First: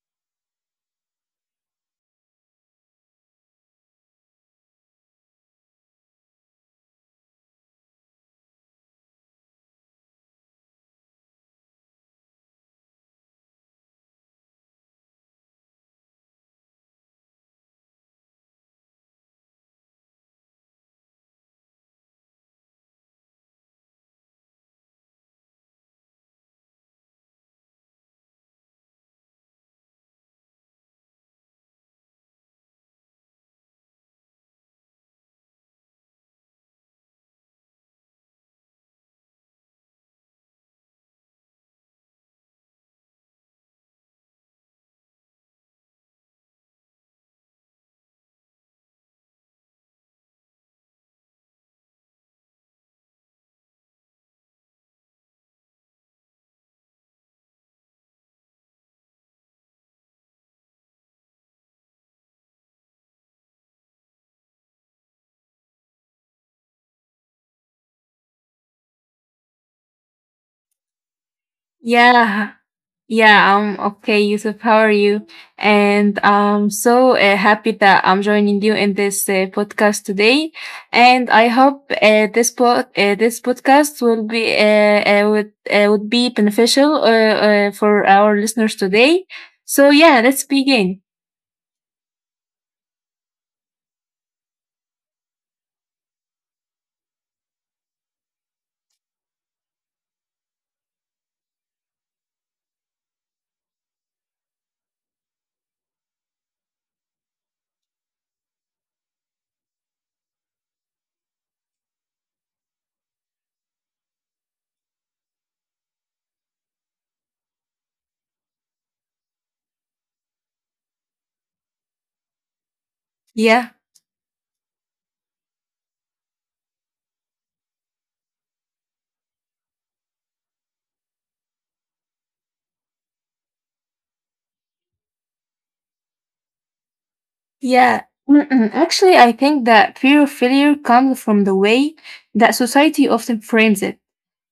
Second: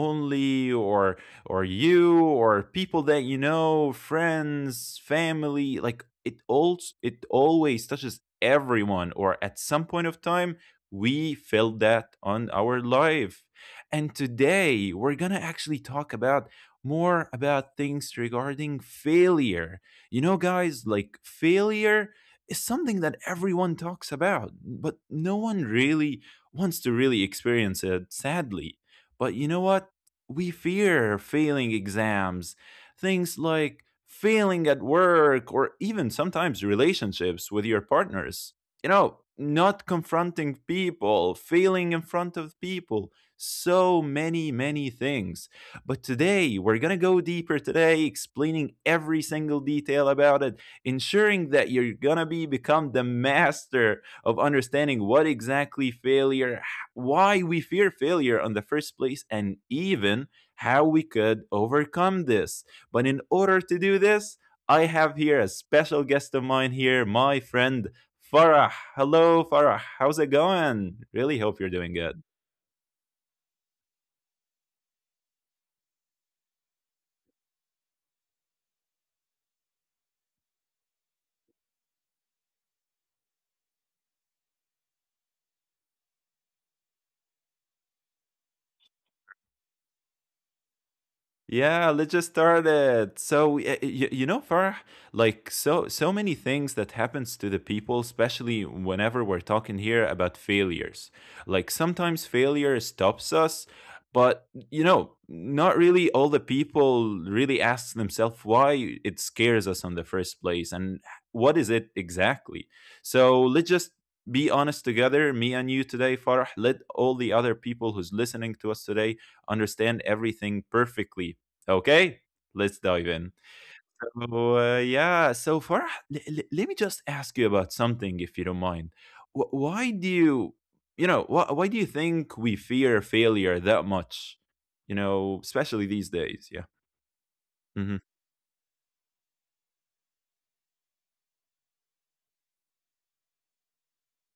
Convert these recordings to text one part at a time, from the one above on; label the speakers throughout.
Speaker 1: only, or you, or people that you know, friends, family. Like it always touches everyone, or at some point of time we felt that on our life. And today we're gonna actually talk about more about things regarding failure. You know, guys, like failure is something that everyone talks about, but no one really wants to really experience it, sadly. But you know what? We fear failing exams, things like failing at work, or even sometimes relationships with your partners. You know, not confronting people, failing in front of people, so many, many things. But today, we're going to go deeper today, explaining every single detail about it, ensuring that you're going to be become the master of understanding what exactly failure, why we fear failure in the first place, and even how we could overcome this. But in order to do this, I have here a special guest of mine here, my friend Farah. Hello, Farah. How's it going? Really hope you're doing
Speaker 2: Yeah,
Speaker 1: good.
Speaker 2: yeah, I'm okay, Yusuf. How are you? And I'm so happy that I'm joining you in this podcast today. And I hope this podcast will be would be beneficial for our listeners today. So yeah, let's begin.
Speaker 1: Yeah, let's just start it. So, you know, Farah, like so many things that happens to the people, especially whenever we're talking here about failures. Like sometimes failure stops us, but you know, not really all the people really ask themselves why it scares us on the first place and what is it exactly. So let's just be honest together, me and you today, Farah. Let all the other people who's listening to us today understand everything perfectly. Okay, let's dive in.
Speaker 2: Yeah,
Speaker 1: So, yeah, so Farah, let me just ask you about something, if you don't mind. Wh- why do you, you know, why do you think we fear failure that much? You know, especially these days. Yeah.
Speaker 2: yeah.
Speaker 1: Mm-hmm.
Speaker 2: Mm-mm. Actually, I think that fear of failure comes from the way that society often frames it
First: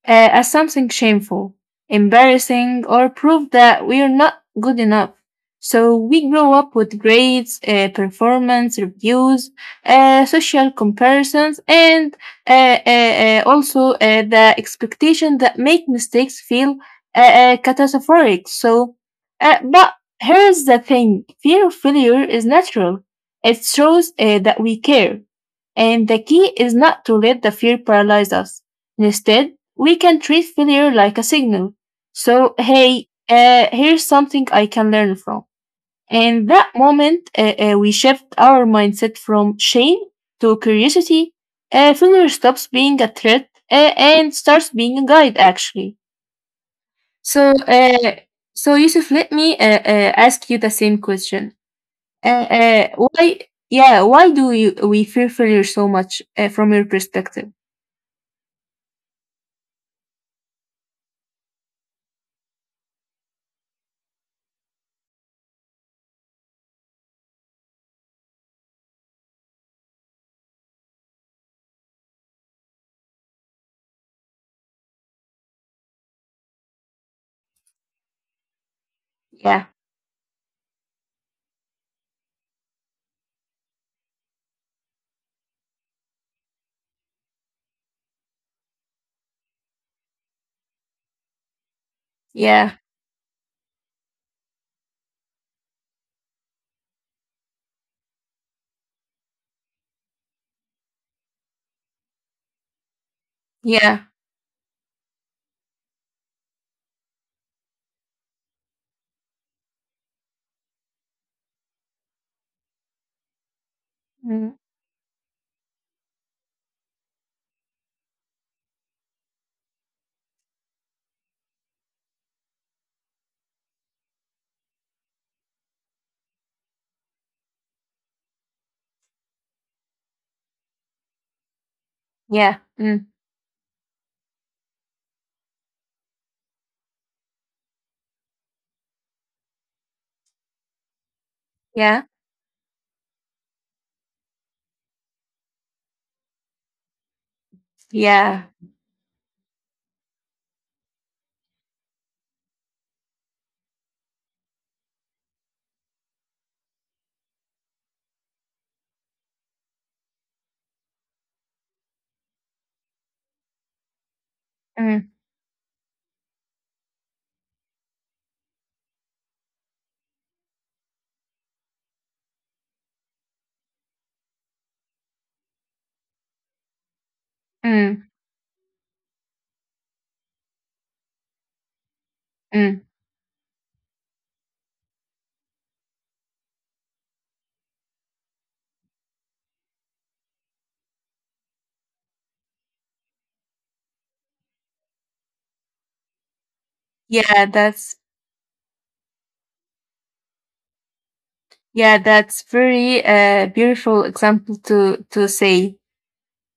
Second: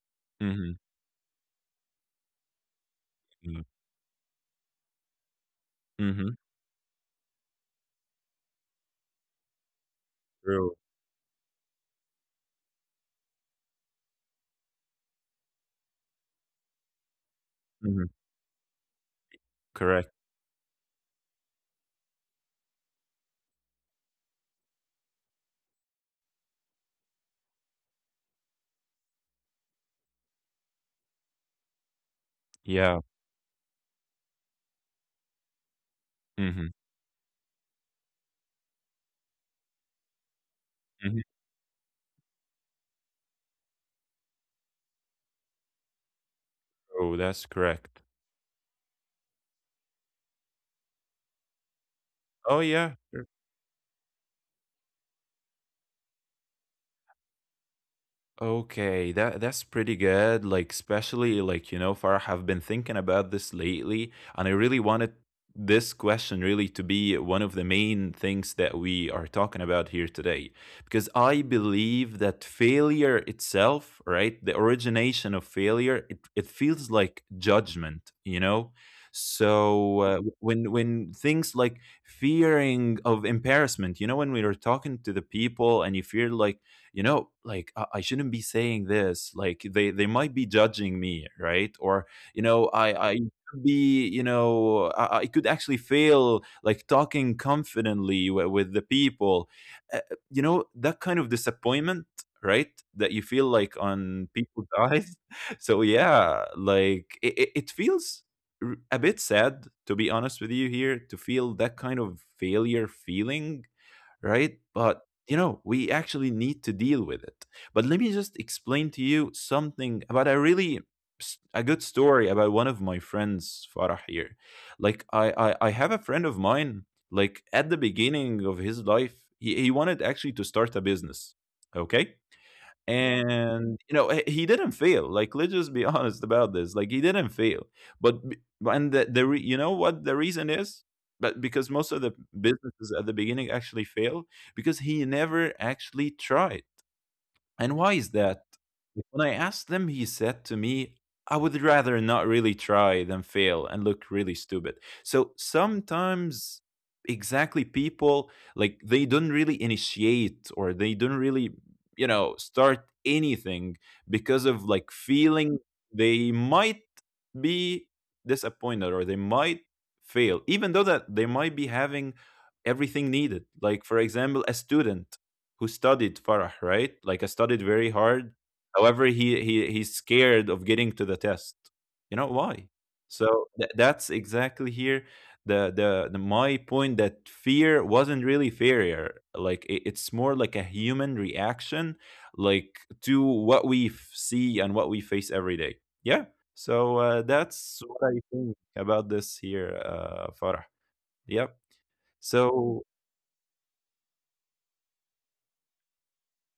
Speaker 2: as
Speaker 1: Mm-hmm.
Speaker 2: something shameful, embarrassing, or proof
Speaker 1: Mm-hmm.
Speaker 2: that we are not good enough. So we
Speaker 1: Mm-hmm.
Speaker 2: grow up with grades, performance reviews, social
Speaker 1: True.
Speaker 2: comparisons, and also the expectation that make mistakes feel
Speaker 1: Mm-hmm.
Speaker 2: catastrophic. So, but
Speaker 1: Correct.
Speaker 2: here's the thing: fear of failure is natural. It shows that we care, and the key is not to let the fear paralyze us. Instead, we can treat failure like a signal. So,
Speaker 1: Yeah.
Speaker 2: hey, here's something I can learn from. In
Speaker 1: Mm-hmm.
Speaker 2: that moment, we shift our mindset from shame to
Speaker 1: Mm-hmm.
Speaker 2: curiosity. Failure stops being a threat and starts being a guide, actually.
Speaker 1: Oh, that's
Speaker 2: So,
Speaker 1: correct.
Speaker 2: so Yusuf, let me ask you the same question. Uh,
Speaker 1: Oh,
Speaker 2: uh,
Speaker 1: yeah.
Speaker 2: why, yeah, why do you we fear failure so much from your perspective?
Speaker 1: Okay, that's pretty good. Like especially like you know, Farah, I've been thinking about this lately, and I really wanted this question really to be one of the main things that we are talking about here today, because I believe that failure itself, right, the origination of failure, it feels like judgment, you know.
Speaker 2: Yeah,
Speaker 1: So when things like fearing of embarrassment, you know, when we are talking to the people and you feel like you know like I shouldn't be saying this like they might be judging me, right? Or you know
Speaker 2: yeah,
Speaker 1: I could be, you know, I could actually fail like talking confidently with the people, uh, you know, that kind of disappointment, right, that you feel like
Speaker 2: yeah,
Speaker 1: on people's eyes. So yeah, like it feels a bit sad, to be honest with you here, to feel that kind of failure feeling, right?
Speaker 2: mm,
Speaker 1: But you know, we actually need to deal with it. But let me just explain to you something about a really s- a good story about one of my friends, Farah here. Like I have a friend of mine, like at the beginning of his life, he wanted actually to start a business. Okay.
Speaker 2: yeah, mm,
Speaker 1: And you know, he didn't fail. Like let's just be honest about this. Like he didn't fail. But and you know what the reason is? But because most of
Speaker 2: yeah.
Speaker 1: the businesses at the beginning actually fail, because he never actually tried. And why is
Speaker 2: Yeah.
Speaker 1: that? When I asked them, he said to me, I would rather not really try than fail and look really stupid. So sometimes, exactly, people, like they don't really initiate, or they don't really, you know, start anything, because of like
Speaker 2: Mm,
Speaker 1: feeling they might be disappointed or they might fail, even though that they might be having everything needed. Like, for example, a student who studied, Farah, right? Like I studied very
Speaker 2: mm,
Speaker 1: hard. However, he's scared of getting to the test. You know why?
Speaker 2: mm.
Speaker 1: So that's exactly here the, my point, that fear wasn't really failure. Like it's more like a human reaction, like to what we see and what we face every day. Yeah. So
Speaker 2: Yeah,
Speaker 1: that's what I think about this here, Farah. Yep.
Speaker 2: that's
Speaker 1: So
Speaker 2: very beautiful example to say.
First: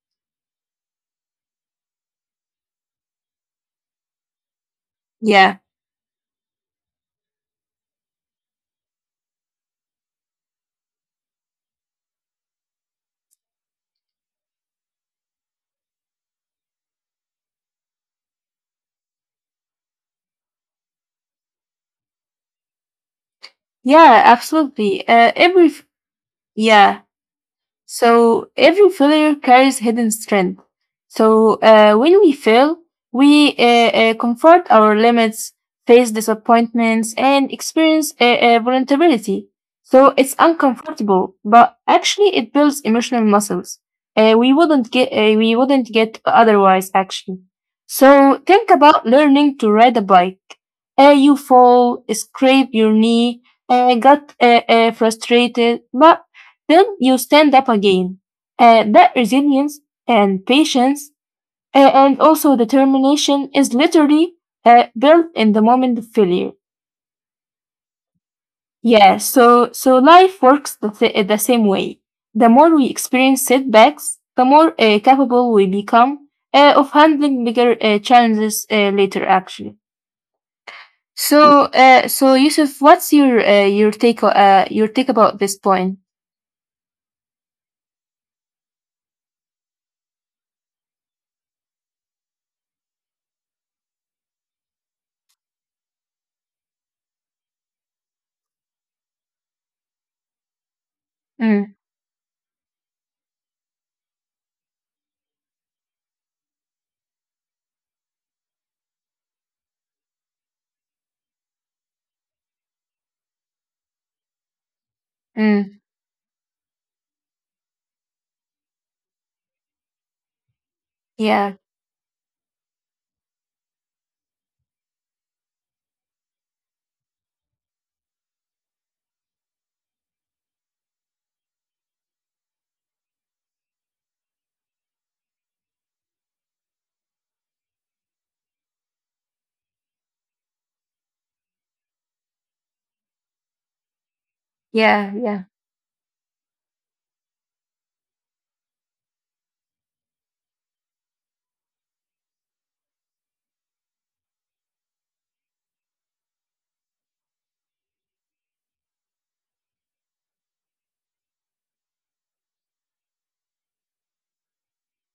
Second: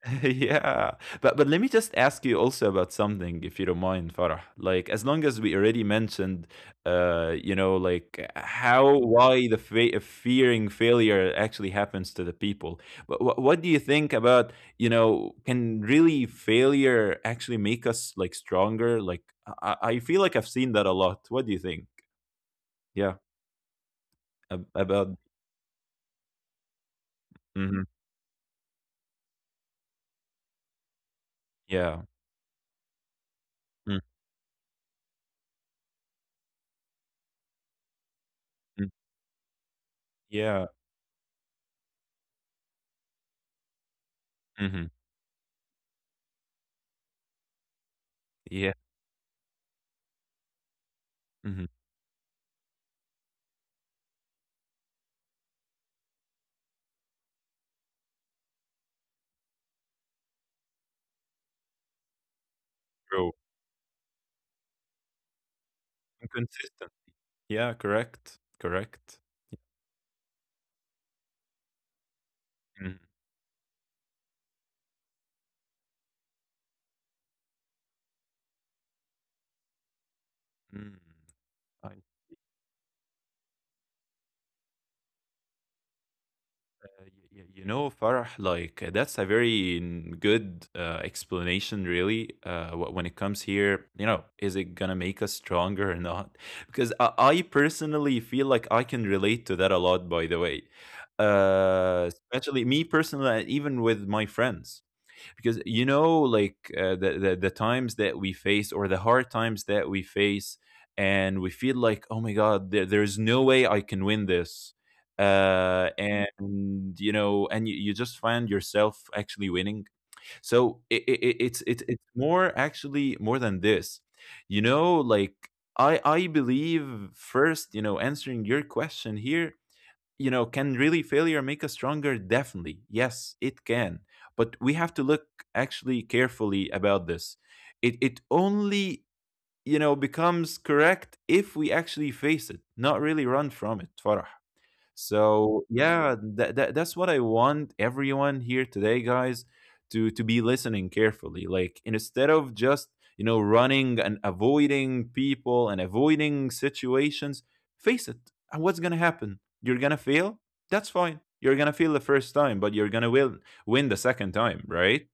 Speaker 1: yeah, but let me just ask you also about something, if you don't mind, Farah. Like as long as we
Speaker 2: Yeah.
Speaker 1: already mentioned, you know, like how why the fearing failure actually happens to the people. But what do you think about, you know, can really failure actually make us like stronger? Like I feel like I've seen that a lot. What do you think? Yeah,
Speaker 2: Yeah, absolutely.
Speaker 1: about.
Speaker 2: Every Yeah.
Speaker 1: Mhm.
Speaker 2: So every failure carries hidden strength. So
Speaker 1: Yeah.
Speaker 2: when we fail, we
Speaker 1: Mhm.
Speaker 2: comfort our limits, face disappointments, and experience vulnerability. So it's
Speaker 1: Yeah.
Speaker 2: uncomfortable, but actually it builds emotional muscles.
Speaker 1: Mhm.
Speaker 2: We wouldn't get otherwise actually. So think
Speaker 1: Yeah.
Speaker 2: about learning to ride a bike. You
Speaker 1: Mhm.
Speaker 2: fall, scrape your knee, got frustrated, but then you stand up again. That resilience and patience and also
Speaker 1: True.
Speaker 2: determination is literally built in the moment of failure.
Speaker 1: Inconsistent. Yeah, correct.
Speaker 2: Yeah,
Speaker 1: Correct.
Speaker 2: so life works the same way. The more we
Speaker 1: Mhm.
Speaker 2: experience setbacks, the more capable we become of handling bigger challenges later. Actually,
Speaker 1: Mm.
Speaker 2: so
Speaker 1: I, uh,
Speaker 2: so Yusuf, what's your take about this point?
Speaker 1: you know, Farah, like that's a very good explanation, really. When it comes here, you know, is it gonna make us stronger or not? Because I personally feel like I can relate to that a lot. By the way,
Speaker 2: Mm,
Speaker 1: especially me personally, and even with my friends. Because you know, like the times that we face, or the hard times that we face, and we feel like, oh my god, there's no way I can win this,
Speaker 2: mm,
Speaker 1: and you know, and you just find yourself actually winning. So it,
Speaker 2: yeah,
Speaker 1: it's more, actually more than this, you know, like I believe, first, you know, answering your question here, you know, can really failure make us stronger? Definitely. Yes, it can. But we have to look actually carefully about this. It only, you know, becomes correct if we actually face it, not really run from it, Farah.
Speaker 2: yeah, yeah.
Speaker 1: So yeah, that's what I want everyone here today, guys, to be listening carefully. Like, instead of just, you know, running and avoiding people and avoiding situations, face it. And what's gonna happen? You're gonna fail. That's fine. You're gonna fail the first time, but you're gonna win the second time, right?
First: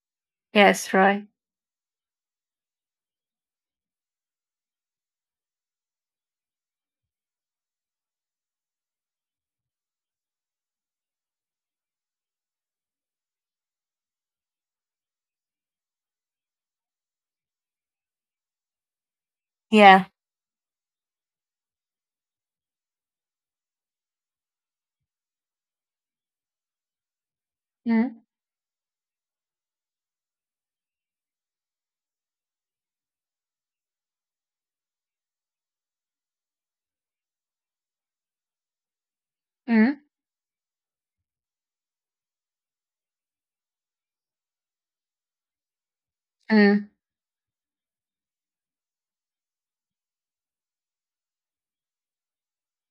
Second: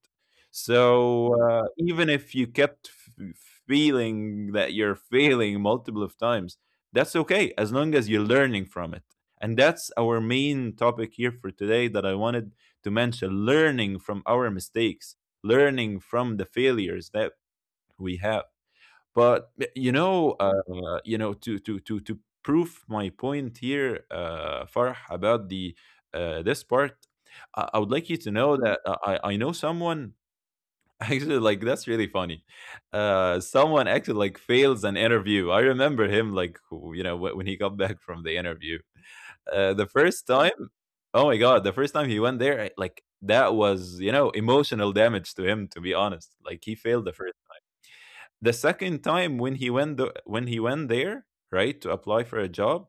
Speaker 2: Yes, right.
Speaker 1: So even if you kept feeling that you're failing multiple of times, that's okay as long as you're learning from it. And that's our main topic here for today that I wanted to mention: learning from our mistakes, learning from the failures that we have. But
Speaker 2: Yeah.
Speaker 1: you know, to prove my point here, Farh, about the this part, I would like you
Speaker 2: Mm,
Speaker 1: to know that I know someone. Actually, like, that's really funny. Someone actually like fails an interview. I remember him, like, you know, when he got back from the interview. The
Speaker 2: mm,
Speaker 1: first time, oh my god, the first time he went there, like that was, you know, emotional damage to him. To be honest, like he
Speaker 2: mm.
Speaker 1: failed the first. The second time, when he went there right to apply for a job,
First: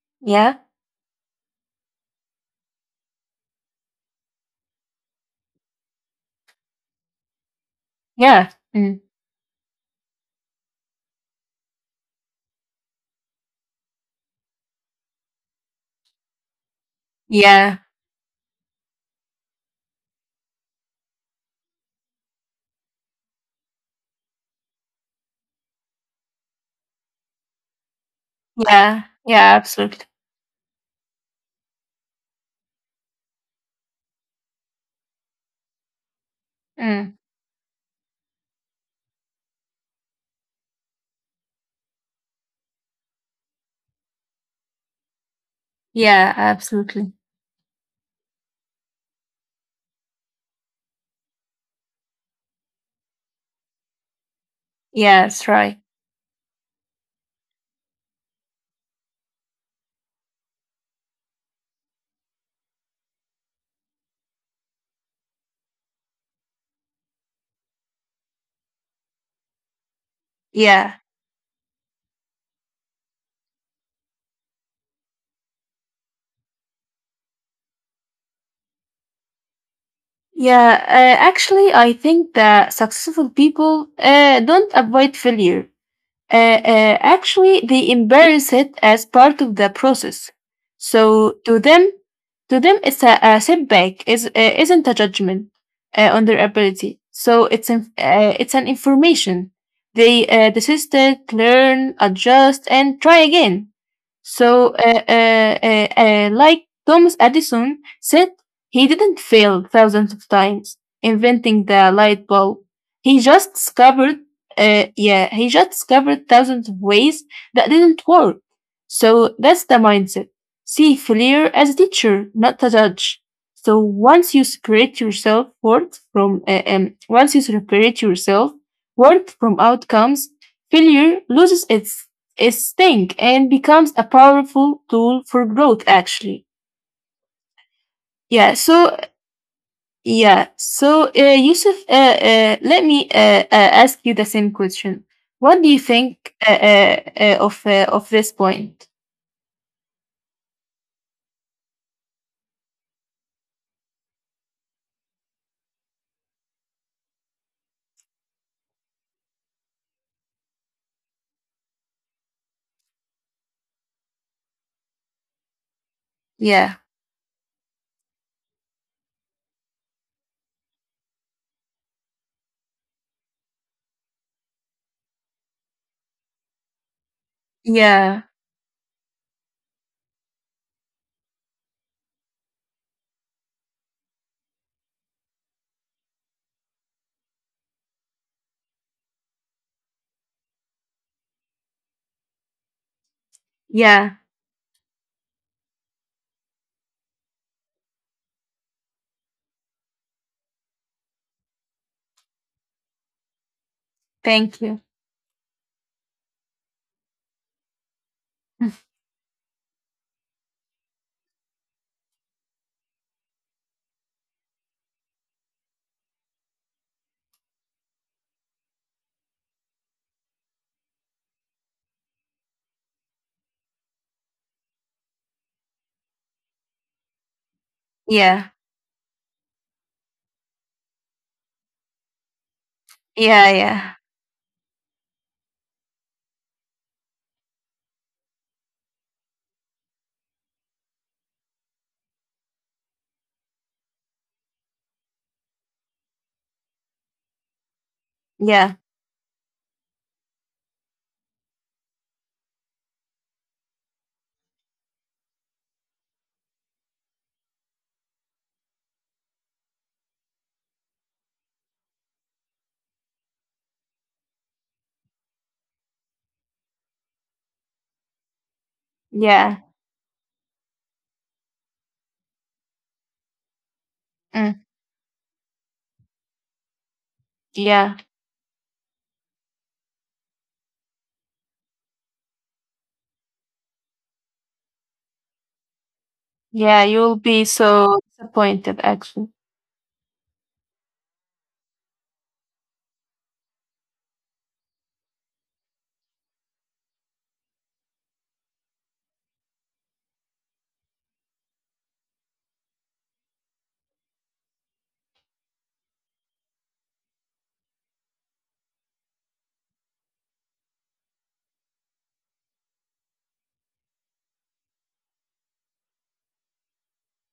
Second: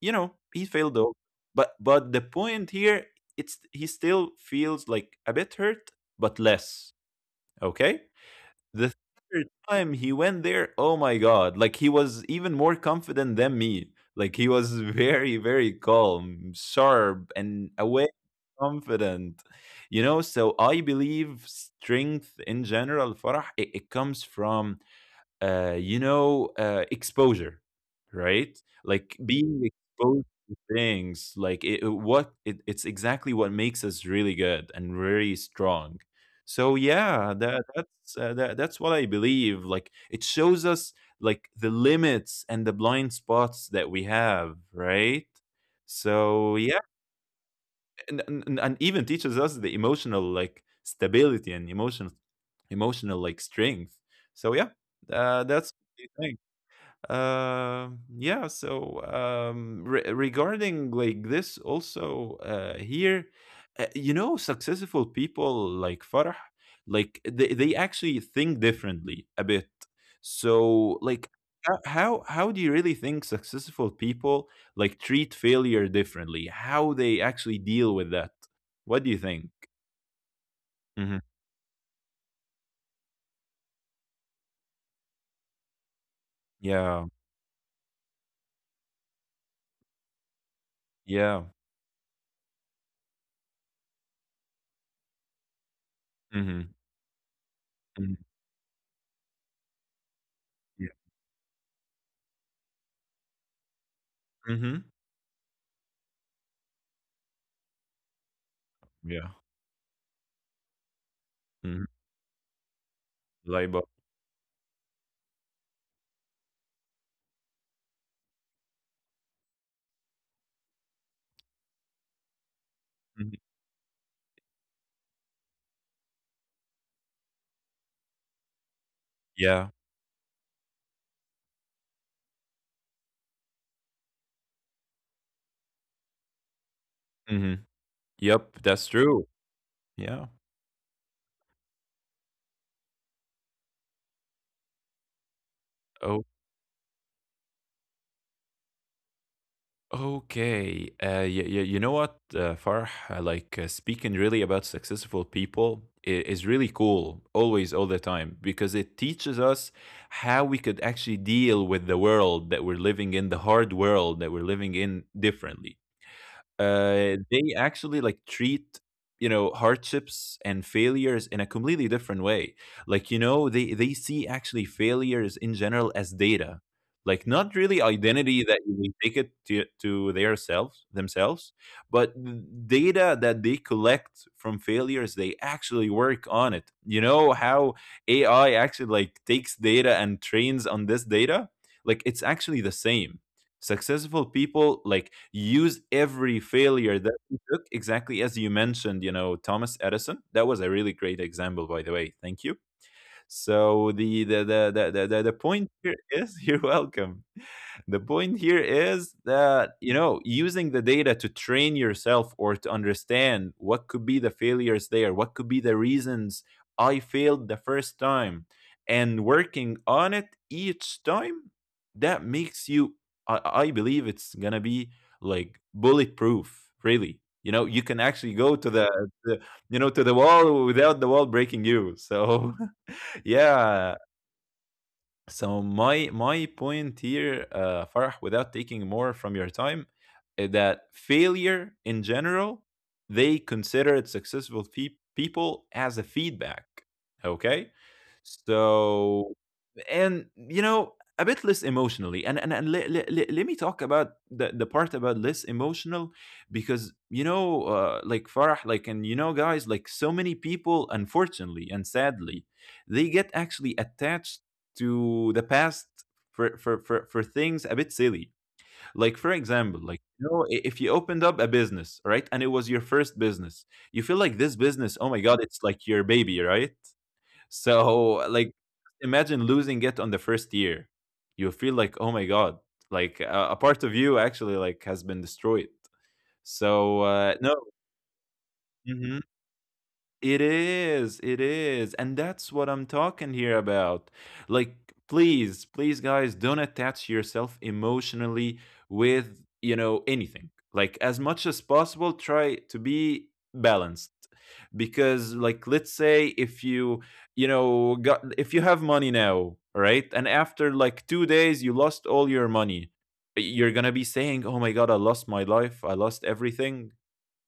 Speaker 1: you know,
Speaker 2: Yeah.
Speaker 1: he failed though. But the point here, it's he still feels like a bit hurt, but less. Okay,
Speaker 2: Yeah.
Speaker 1: the
Speaker 2: Mm.
Speaker 1: third time he went there, oh my god, like he was even more confident than me. Like he was very, very calm, sharp, and
Speaker 2: Yeah.
Speaker 1: awake, confident. You know, so I believe strength, in general, Farah, it comes from, you know, exposure, right?
Speaker 2: Yeah.
Speaker 1: Like
Speaker 2: Yeah.
Speaker 1: being
Speaker 2: Absolutely.
Speaker 1: exposed to things, like it's exactly what makes us really good and really strong. So
Speaker 2: Mm.
Speaker 1: yeah, that's what I believe. Like it shows us like the limits and the blind spots that we have, right?
Speaker 2: Yeah.
Speaker 1: So yeah,
Speaker 2: Absolutely.
Speaker 1: and even teaches us the emotional like stability and emotional like strength. So yeah,
Speaker 2: Yeah. That's
Speaker 1: that's
Speaker 2: right.
Speaker 1: the thing. Yeah, so regarding like this also here, you know, successful people, like, Farah, like they actually think differently a bit, so
Speaker 2: Yeah.
Speaker 1: like, how do you really think successful people like treat failure differently, how they actually deal with that? What do you think?
Speaker 2: Yeah.
Speaker 1: Hmm.
Speaker 2: Actually, I think that successful people don't avoid failure.
Speaker 1: Yeah.
Speaker 2: Actually, they embrace it as part of the process. So
Speaker 1: Yeah.
Speaker 2: to them, it's a setback. Is isn't a judgment on their
Speaker 1: Hmm.
Speaker 2: ability. So it's an
Speaker 1: Hmm.
Speaker 2: uh, it's an information. They
Speaker 1: Yeah.
Speaker 2: desist learn, adjust, and try again. So,
Speaker 1: Hmm.
Speaker 2: like Thomas Edison said, he didn't
Speaker 1: Yeah.
Speaker 2: fail thousands of times inventing
Speaker 1: Hmm.
Speaker 2: the light bulb. He just discovered, yeah, he just discovered thousands of ways that didn't work. So that's the mindset. See failure as a teacher, not a judge. So once you separate yourself worth from
Speaker 1: Yeah.
Speaker 2: outcomes, failure loses its thing and becomes a powerful tool for growth, actually.
Speaker 1: Hmm.
Speaker 2: Yeah.
Speaker 1: Yep, that's
Speaker 2: so
Speaker 1: true. Yeah.
Speaker 2: yeah so uh, Yusuf, let me ask you the same question. What do you
Speaker 1: Oh,
Speaker 2: think of this point?
Speaker 1: okay. You know what, Farh? Like speaking really about successful people is really cool, always, all the time, because it teaches us how we could actually deal with the world that we're living in, the hard world that we're living in differently.
Speaker 2: Yeah,
Speaker 1: They actually like treat hardships and failures in a completely different way. Like they see actually failures in general as data, like not really
Speaker 2: yeah,
Speaker 1: identity that they take it to their selves themselves but data that they collect from failures. They actually work on it. You know how AI actually like takes data and trains on this data, like it's actually the same.
Speaker 2: yeah,
Speaker 1: Successful people like use every failure that they took exactly as you mentioned, you know, Thomas Edison. That was a really great example, by the way. Thank you. So the the
Speaker 2: thank
Speaker 1: the
Speaker 2: you.
Speaker 1: the the, the the point here is you're welcome. The point here is that you know using the data to train yourself or to understand what could be the failures there, what could be the reasons I failed the first time, and working on it each time, that makes you. I believe it's gonna be like bulletproof. Really, you know, you can actually go
Speaker 2: Yeah,
Speaker 1: to the to the wall without the wall breaking you. So.
Speaker 2: yeah,
Speaker 1: Yeah.
Speaker 2: yeah,
Speaker 1: So my point here, Farah, without taking more from your time, is that failure in general, they consider it successful people as a feedback. Okay,
Speaker 2: yeah,
Speaker 1: so and you know a bit less emotionally and let me talk about the part about less emotional, because you know like Farah, like, and you know guys, like so many people unfortunately and sadly, they get actually attached to the past for for things a bit silly. Like for
Speaker 2: yeah,
Speaker 1: example, like if you opened up a business, right? And it was your first business, you feel like this
Speaker 2: mm,
Speaker 1: business, oh my god, it's like your baby, right?
Speaker 2: yeah,
Speaker 1: So, like, imagine losing it on the first year. You feel like, oh my god, like a part of you actually like has been destroyed.
Speaker 2: yeah.
Speaker 1: So
Speaker 2: You'll
Speaker 1: no,
Speaker 2: be so disappointed,
Speaker 1: mm-hmm.
Speaker 2: actually.
Speaker 1: It is, it is. And that's what I'm talking here about. Like, please, please, guys, don't attach yourself emotionally with, you know, anything. Like, as much as possible, try to be balanced. Because, like, let's say if you, you know, got, if you have money now, right? And after like 2 days, you lost all your money. You're going to be saying, oh my god, I lost my life. I lost everything.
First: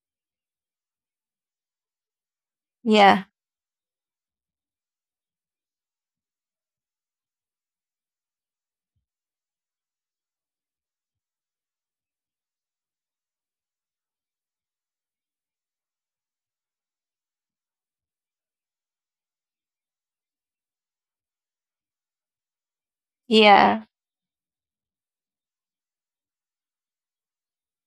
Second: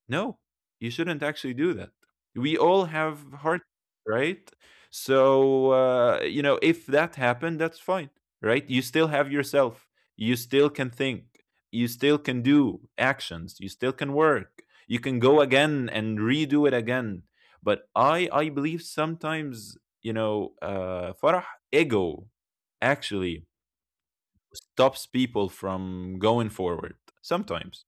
Speaker 1: No, you shouldn't actually do that. We all
Speaker 2: Yeah,
Speaker 1: have heart, right? So, you know, if that happened, that's fine, right? You still have yourself. You still can think. You still can do actions. You still can work. You can go again and redo it again. But I believe sometimes, you know, Farah, ego actually
Speaker 2: yeah,
Speaker 1: stops people from going forward sometimes.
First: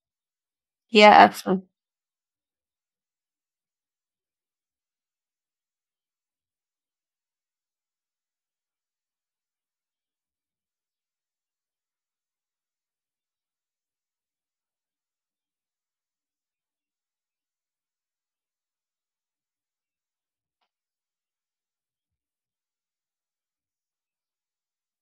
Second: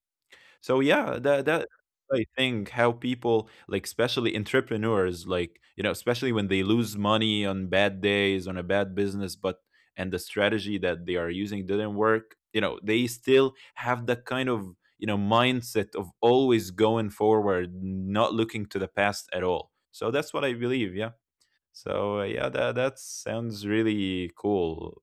Speaker 1: So
Speaker 2: yeah,
Speaker 1: yeah, that
Speaker 2: absolutely.
Speaker 1: that I think how people, like especially entrepreneurs, like you know, especially when they lose money on bad days, on a bad business, but and the strategy that they are using didn't work, you know, they still have that kind of, you know, mindset of always going forward, not looking to the past at all. So that's what I believe. Yeah. So yeah, that sounds really cool.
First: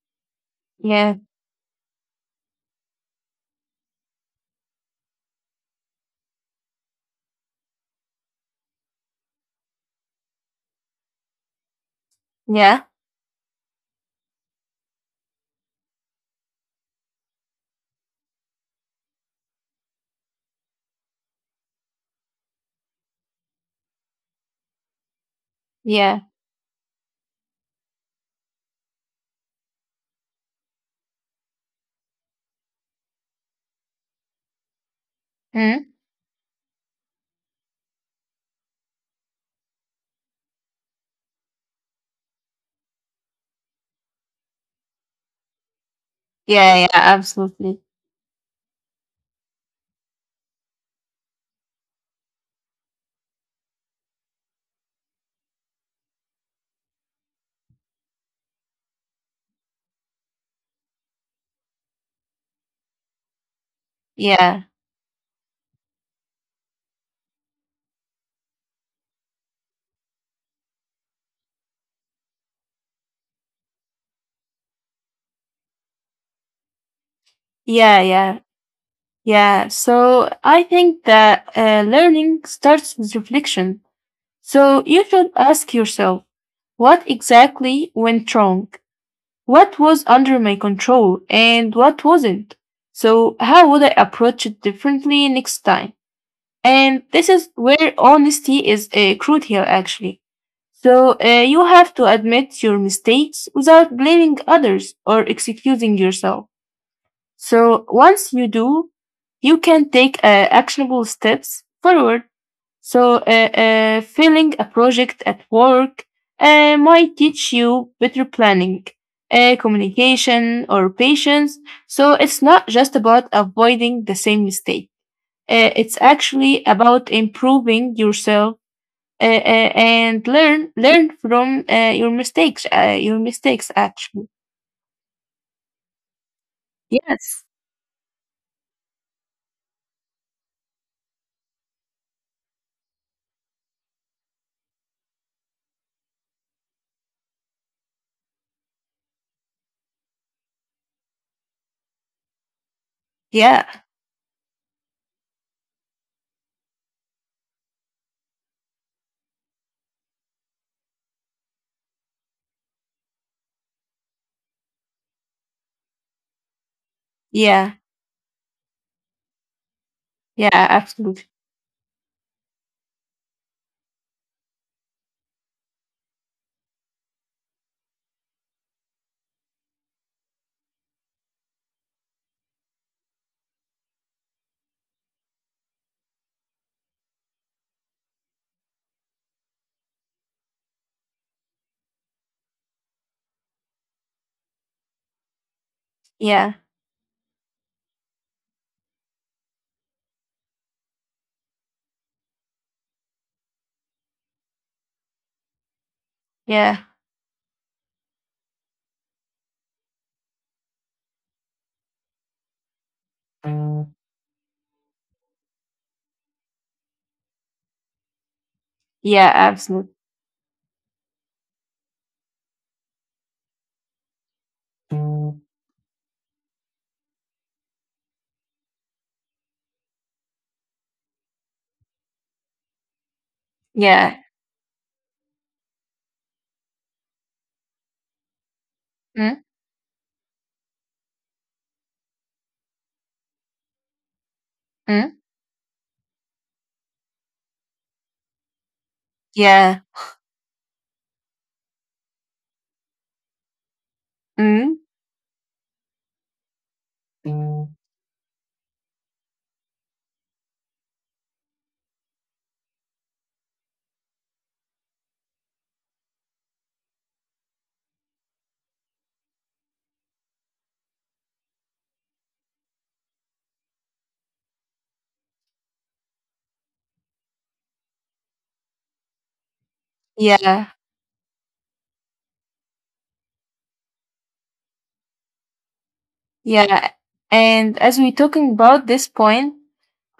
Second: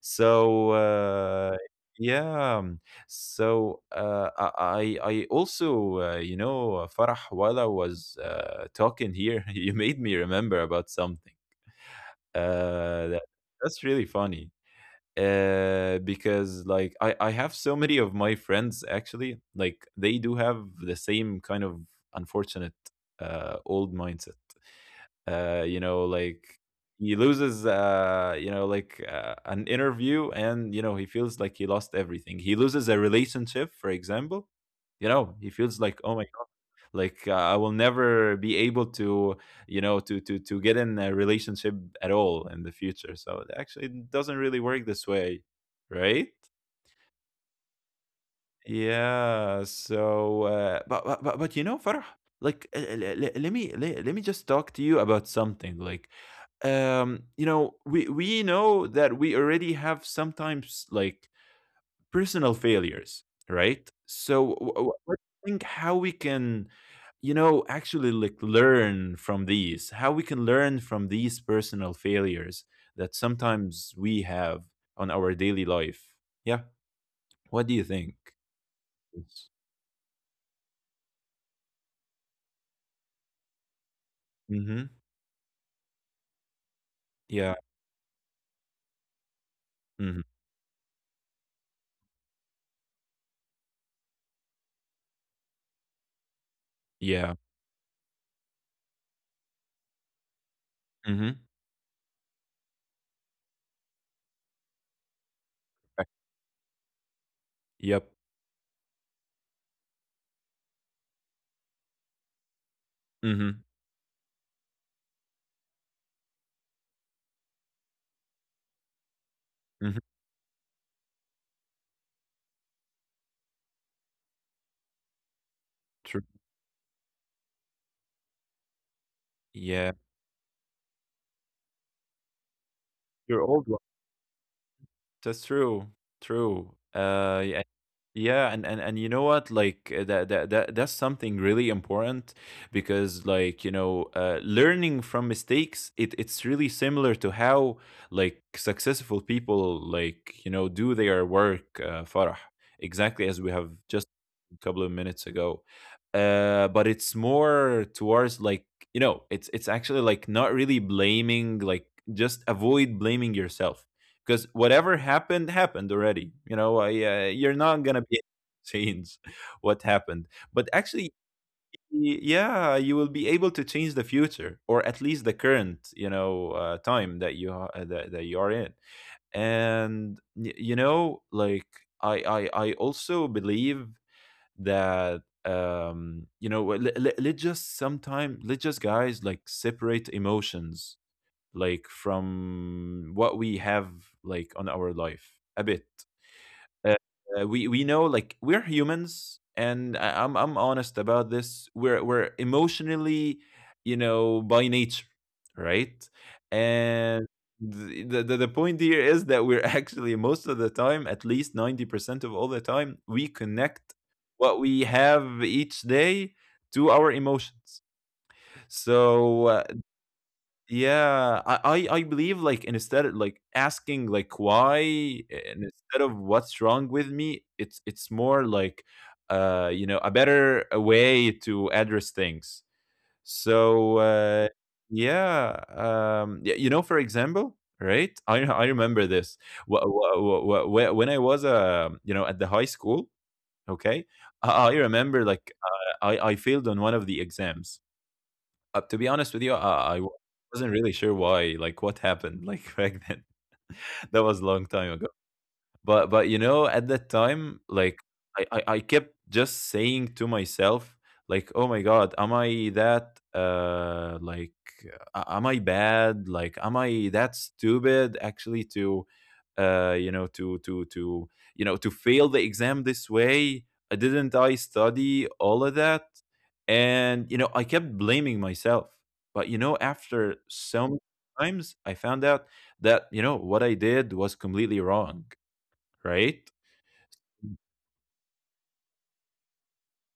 Speaker 1: So,
Speaker 2: Yeah,
Speaker 1: yeah. So, I also, you know, Farah, while I was talking here, you made me remember about something.
Speaker 2: yeah,
Speaker 1: That, that's really funny. Because like I have so many of my friends actually, like they do have the same kind of unfortunate old mindset. You know,
Speaker 2: yeah.
Speaker 1: like he loses, you know, like an interview, and you know he feels like he lost everything. He loses a relationship, for example. You know, he feels
Speaker 2: Mm.
Speaker 1: like, oh my god, like I will never be able to, you know, to get in a relationship at all in the future. So actually, it doesn't really work this way, right?
Speaker 2: Yeah, yeah, absolutely.
Speaker 1: Yeah. So, but, but you know, Farah, like, let me let me just talk to you about something. Like, you know, we know that we already have sometimes like personal failures, right? So,
Speaker 2: Yeah,
Speaker 1: what do you think how we can, you know, actually like learn from these? How we can learn from these personal failures that sometimes we have on our daily life? Yeah. What do you
Speaker 2: yeah,
Speaker 1: think?
Speaker 2: yeah,
Speaker 1: Yes.
Speaker 2: yeah. So I think that learning starts with reflection. So
Speaker 1: Mm-hmm.
Speaker 2: you should ask yourself, what
Speaker 1: Yeah.
Speaker 2: exactly went wrong? What was
Speaker 1: Mhm.
Speaker 2: under my control and what wasn't? So how would I approach it differently next time? And this
Speaker 1: Yeah.
Speaker 2: is where honesty is crucial, actually. So
Speaker 1: Mhm.
Speaker 2: you have to admit your mistakes without blaming others or excusing
Speaker 1: Ac
Speaker 2: yourself. So
Speaker 1: Yep.
Speaker 2: once you do, you can take actionable steps forward. So
Speaker 1: Mhm.
Speaker 2: failing a project at work might teach you better planning,
Speaker 1: Mhm.
Speaker 2: communication, or patience. So it's not just about avoiding the same mistake. It's
Speaker 1: True.
Speaker 2: actually about improving yourself
Speaker 1: Yeah.
Speaker 2: and learn from your mistakes. Uh, your
Speaker 1: You're old.
Speaker 2: mistakes, actually.
Speaker 1: That's true. True.
Speaker 2: Yes.
Speaker 1: Yeah, yeah, and you know what? Like that's something really important, because, like, you know, learning from mistakes, it's really similar to how like successful people, like, you know, do their work, Farah, exactly as we
Speaker 2: Yeah.
Speaker 1: have just a couple of minutes ago. But it's more towards like, you know, it's actually like not really blaming, like just avoid blaming yourself, because whatever happened happened already. You know, I, you're
Speaker 2: Yeah.
Speaker 1: not gonna be able to change what happened,
Speaker 2: Yeah.
Speaker 1: but actually,
Speaker 2: Absolutely.
Speaker 1: yeah, you will be able to change the future, or at least the current, you know, time that you are- that, that you are in. And you know, like I also believe that you know let's just sometime let's just guys like separate emotions, like from what we have like on our life a bit.
Speaker 2: Yeah,
Speaker 1: Uh, we know like we're humans, and I'm honest about this. We're emotionally, you know, by nature, right?
Speaker 2: yeah.
Speaker 1: And the point here is that we're actually most of the time, at least 90% of all the time, we connect what we have each day to our emotions.
Speaker 2: Yeah,
Speaker 1: So
Speaker 2: absolutely.
Speaker 1: yeah, I believe like instead of like asking like why, and instead of what's wrong with me, it's more like you know a better way to address things. So
Speaker 2: Yeah.
Speaker 1: yeah, you know, for example, right? I remember this.
Speaker 2: Mm,
Speaker 1: When I was you know at the high school, okay? I
Speaker 2: mm,
Speaker 1: remember like I failed on one of the exams. To be honest with you,
Speaker 2: yeah.
Speaker 1: I wasn't really sure why, like what happened, like back then. That was a long
Speaker 2: Mm,
Speaker 1: time ago. But you know, at that time, like I kept just saying to myself, like, oh my god, am I that like am I bad, like am I that stupid actually to you know to you know to fail the exam this way? Didn't I study all of that? And you know I kept blaming myself. But you know after
Speaker 2: yeah.
Speaker 1: some times I found out that you know what I did was completely wrong, right?
Speaker 2: Yeah. And as we're talking about this point,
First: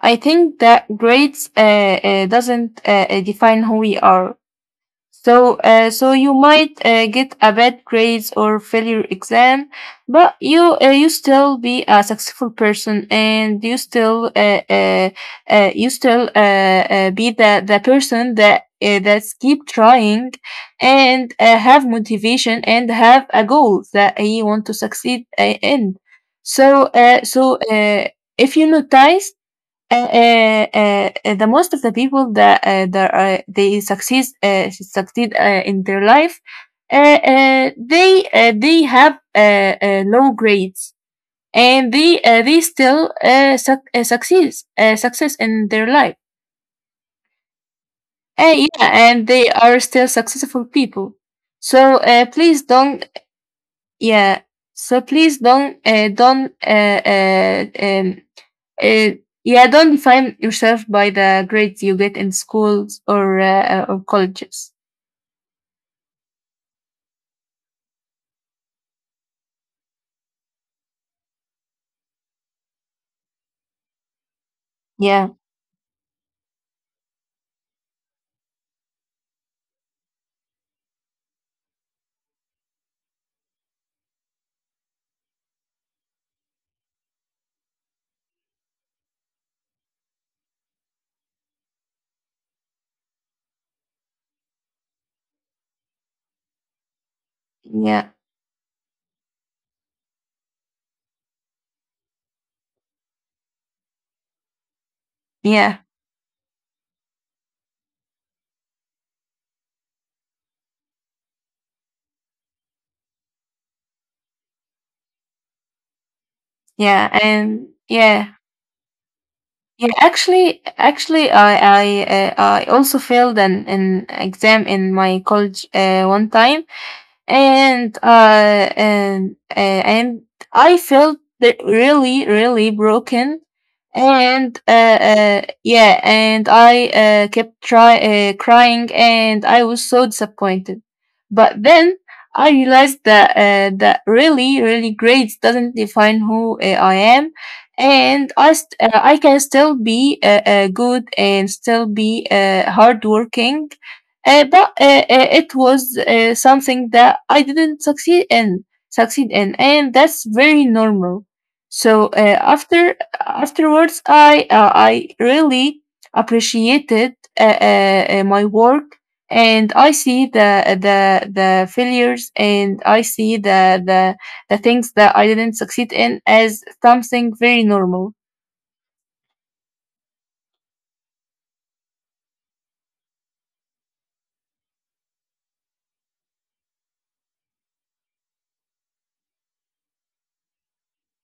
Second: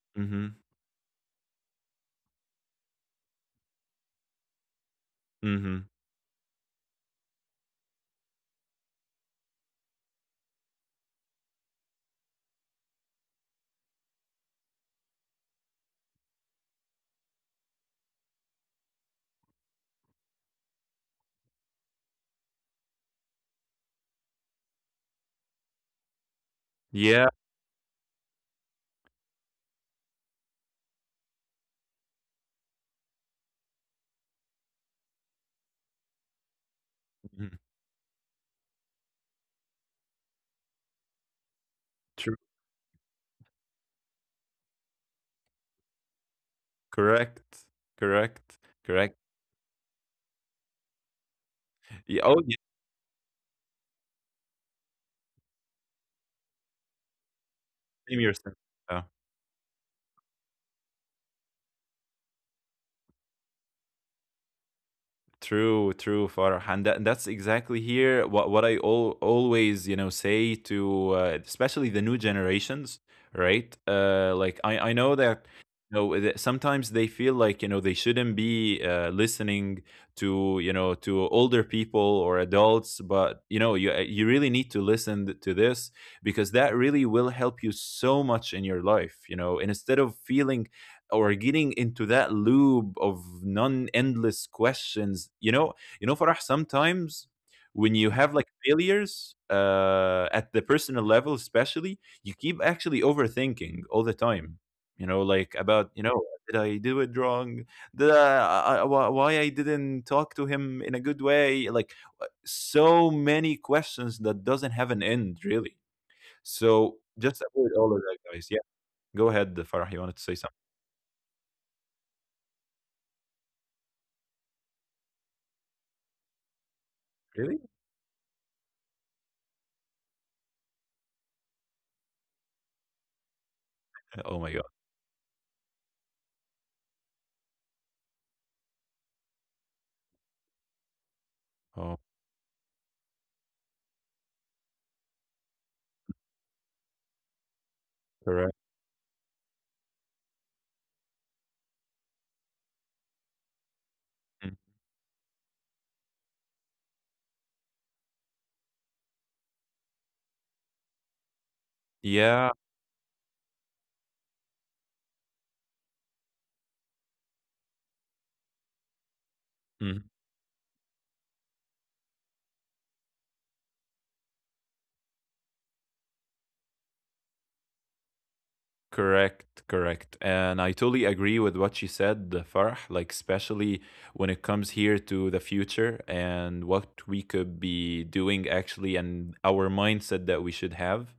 Speaker 2: I
Speaker 1: Mm-hmm.
Speaker 2: think that grades doesn't define who we are. So,
Speaker 1: Mm-hmm.
Speaker 2: so you might get a bad grades or fail your exam, but you still be a successful person, and you still be the person that's keep trying, and have motivation and have a goal that you want to succeed in. So,
Speaker 1: Yeah.
Speaker 2: if you notice the most of the people that they succeed in their life, uh,
Speaker 1: Mhm.
Speaker 2: they have low grades and they
Speaker 1: True.
Speaker 2: uh, they still success in their life.
Speaker 1: Correct. Correct.
Speaker 2: Yeah,
Speaker 1: Correct.
Speaker 2: and they are still successful people. So
Speaker 1: Yeah. Oh
Speaker 2: please
Speaker 1: yeah.
Speaker 2: don't. Yeah. So please don't
Speaker 1: Blame yourself.
Speaker 2: Uh, yeah, don't define yourself by the grades you get in schools or or colleges.
Speaker 1: True, true, Farah, and that, that's exactly here what I always you know say to especially the new generations, right? Like I know
Speaker 2: Yeah,
Speaker 1: that you know that sometimes they feel like you know they shouldn't be listening to you know to older people or adults, but you know you you really need to listen to this, because that really will help you so much in your life, you know. And instead of feeling or getting into that loop of non-endless questions, you know, you know Farah sometimes when
Speaker 2: yeah,
Speaker 1: you have like failures at the personal level especially, you keep actually overthinking all the time, you know, like
Speaker 2: yeah,
Speaker 1: about you know, did I do it wrong? Did why I didn't talk to him in a good way, like so many questions that doesn't have an end really. So
Speaker 2: yeah,
Speaker 1: just
Speaker 2: and
Speaker 1: avoid all of that,
Speaker 2: yeah,
Speaker 1: guys. Yeah, go ahead
Speaker 2: yeah.
Speaker 1: Farah, you wanted to say
Speaker 2: Actually,
Speaker 1: something.
Speaker 2: actually, I also failed an exam in my college one time.
Speaker 1: Really.
Speaker 2: And I felt that really really broken.
Speaker 1: Oh
Speaker 2: And
Speaker 1: my god.
Speaker 2: yeah, and I kept try crying and I was so disappointed. But then
Speaker 1: Oh,
Speaker 2: I realized that really really grades doesn't define who I am, and I,
Speaker 1: correct.
Speaker 2: st- uh, I can still be good and still be hardworking.
Speaker 1: Mm.
Speaker 2: But it was something that I didn't succeed in, and that's very normal. So
Speaker 1: Yeah.
Speaker 2: afterwards, I really appreciated my work, and I
Speaker 1: Mm-hmm.
Speaker 2: see the failures, and I see the things that I didn't succeed in as something very normal.
Speaker 1: Correct, correct. And I totally agree with what she said, Farah, like especially when it comes here to the future and what we could be doing actually, and our mindset that we should have.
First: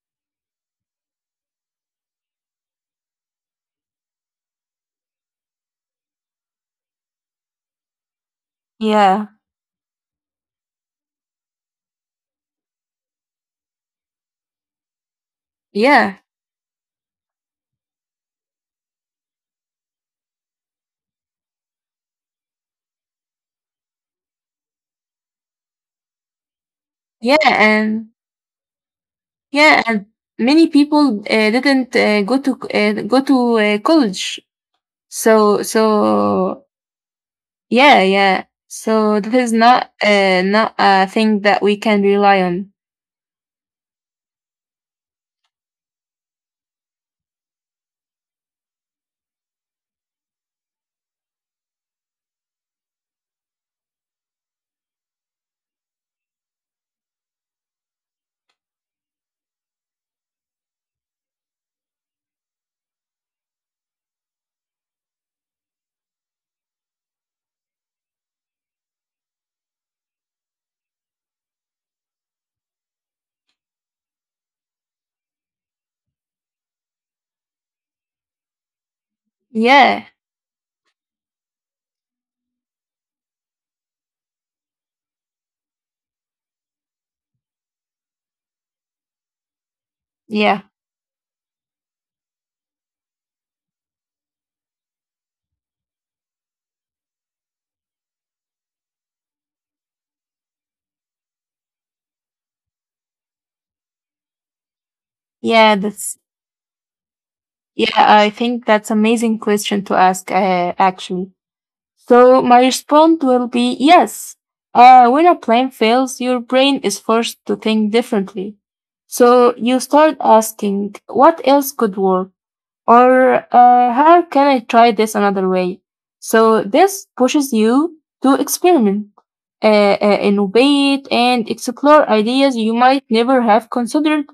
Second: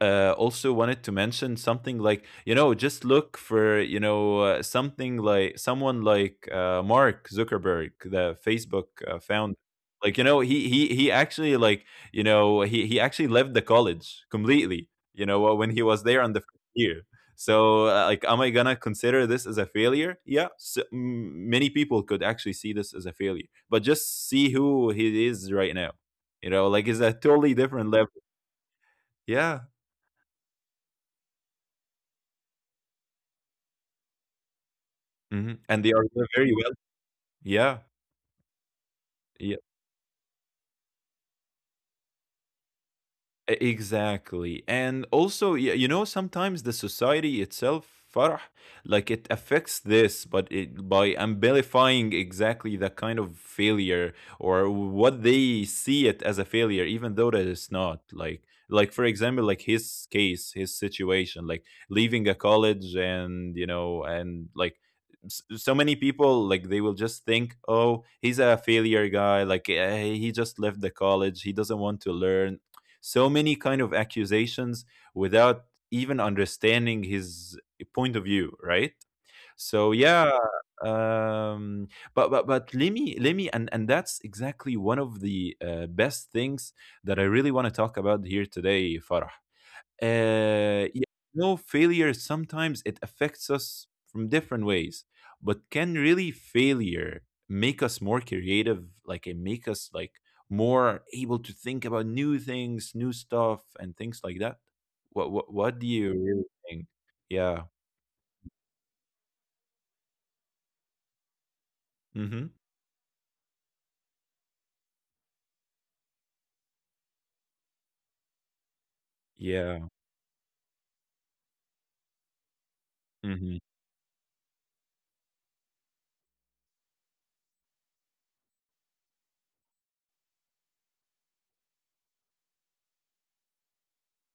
Speaker 1: Also wanted to mention something, like, you know, just look for, you know, something like someone like Mark Zuckerberg, the Facebook
Speaker 2: Yeah,
Speaker 1: founder. Like, you know, he actually like, you know, he actually left the college completely, you know, when he was
Speaker 2: yeah,
Speaker 1: there on the first year. So, like, am I gonna consider this as a failure? Yeah, so, many people could actually see this as a failure, but just see who he is right now. You know, like, it's a
Speaker 2: yeah,
Speaker 1: totally different
Speaker 2: and
Speaker 1: level. Yeah,
Speaker 2: Yeah, and many people didn't go to college.
Speaker 1: hmm,
Speaker 2: So
Speaker 1: and they are very
Speaker 2: so
Speaker 1: well. Yeah,
Speaker 2: yeah, yeah. So this is not a thing that we can rely on.
Speaker 1: Exactly. And also, you know, sometimes the society itself, Farah, like it affects this, but it, by amplifying exactly that kind of failure, or what they see it as a failure, even though that it's not. Like for example, like his case, his situation, like leaving a college and, and like, so many people like they will just think, oh, he's a failure guy, like he just left the college, he doesn't want to learn. So many kind of accusations without even understanding his point of view, right? So
Speaker 2: Yeah,
Speaker 1: yeah. Um but but but let me, and that's exactly one of the best things that I really want to talk about here today, Farah.
Speaker 2: yeah,
Speaker 1: Yeah. No failure. Sometimes it affects us from different ways, but can really failure make us more creative? Like it make us like more able to think about new things, new stuff, and things like that. What what
Speaker 2: yeah.
Speaker 1: what do you
Speaker 2: That's
Speaker 1: really think? Yeah.
Speaker 2: Yeah. I think that's amazing question to ask. Actually, so
Speaker 1: Mm-hmm.
Speaker 2: my response will be yes. When a plan fails, your brain is forced to think differently. So
Speaker 1: Yeah.
Speaker 2: you start asking, what else could work? Or
Speaker 1: Mm-hmm.
Speaker 2: how can I try this another way? So this pushes you to experiment, innovate, and explore ideas you might never have considered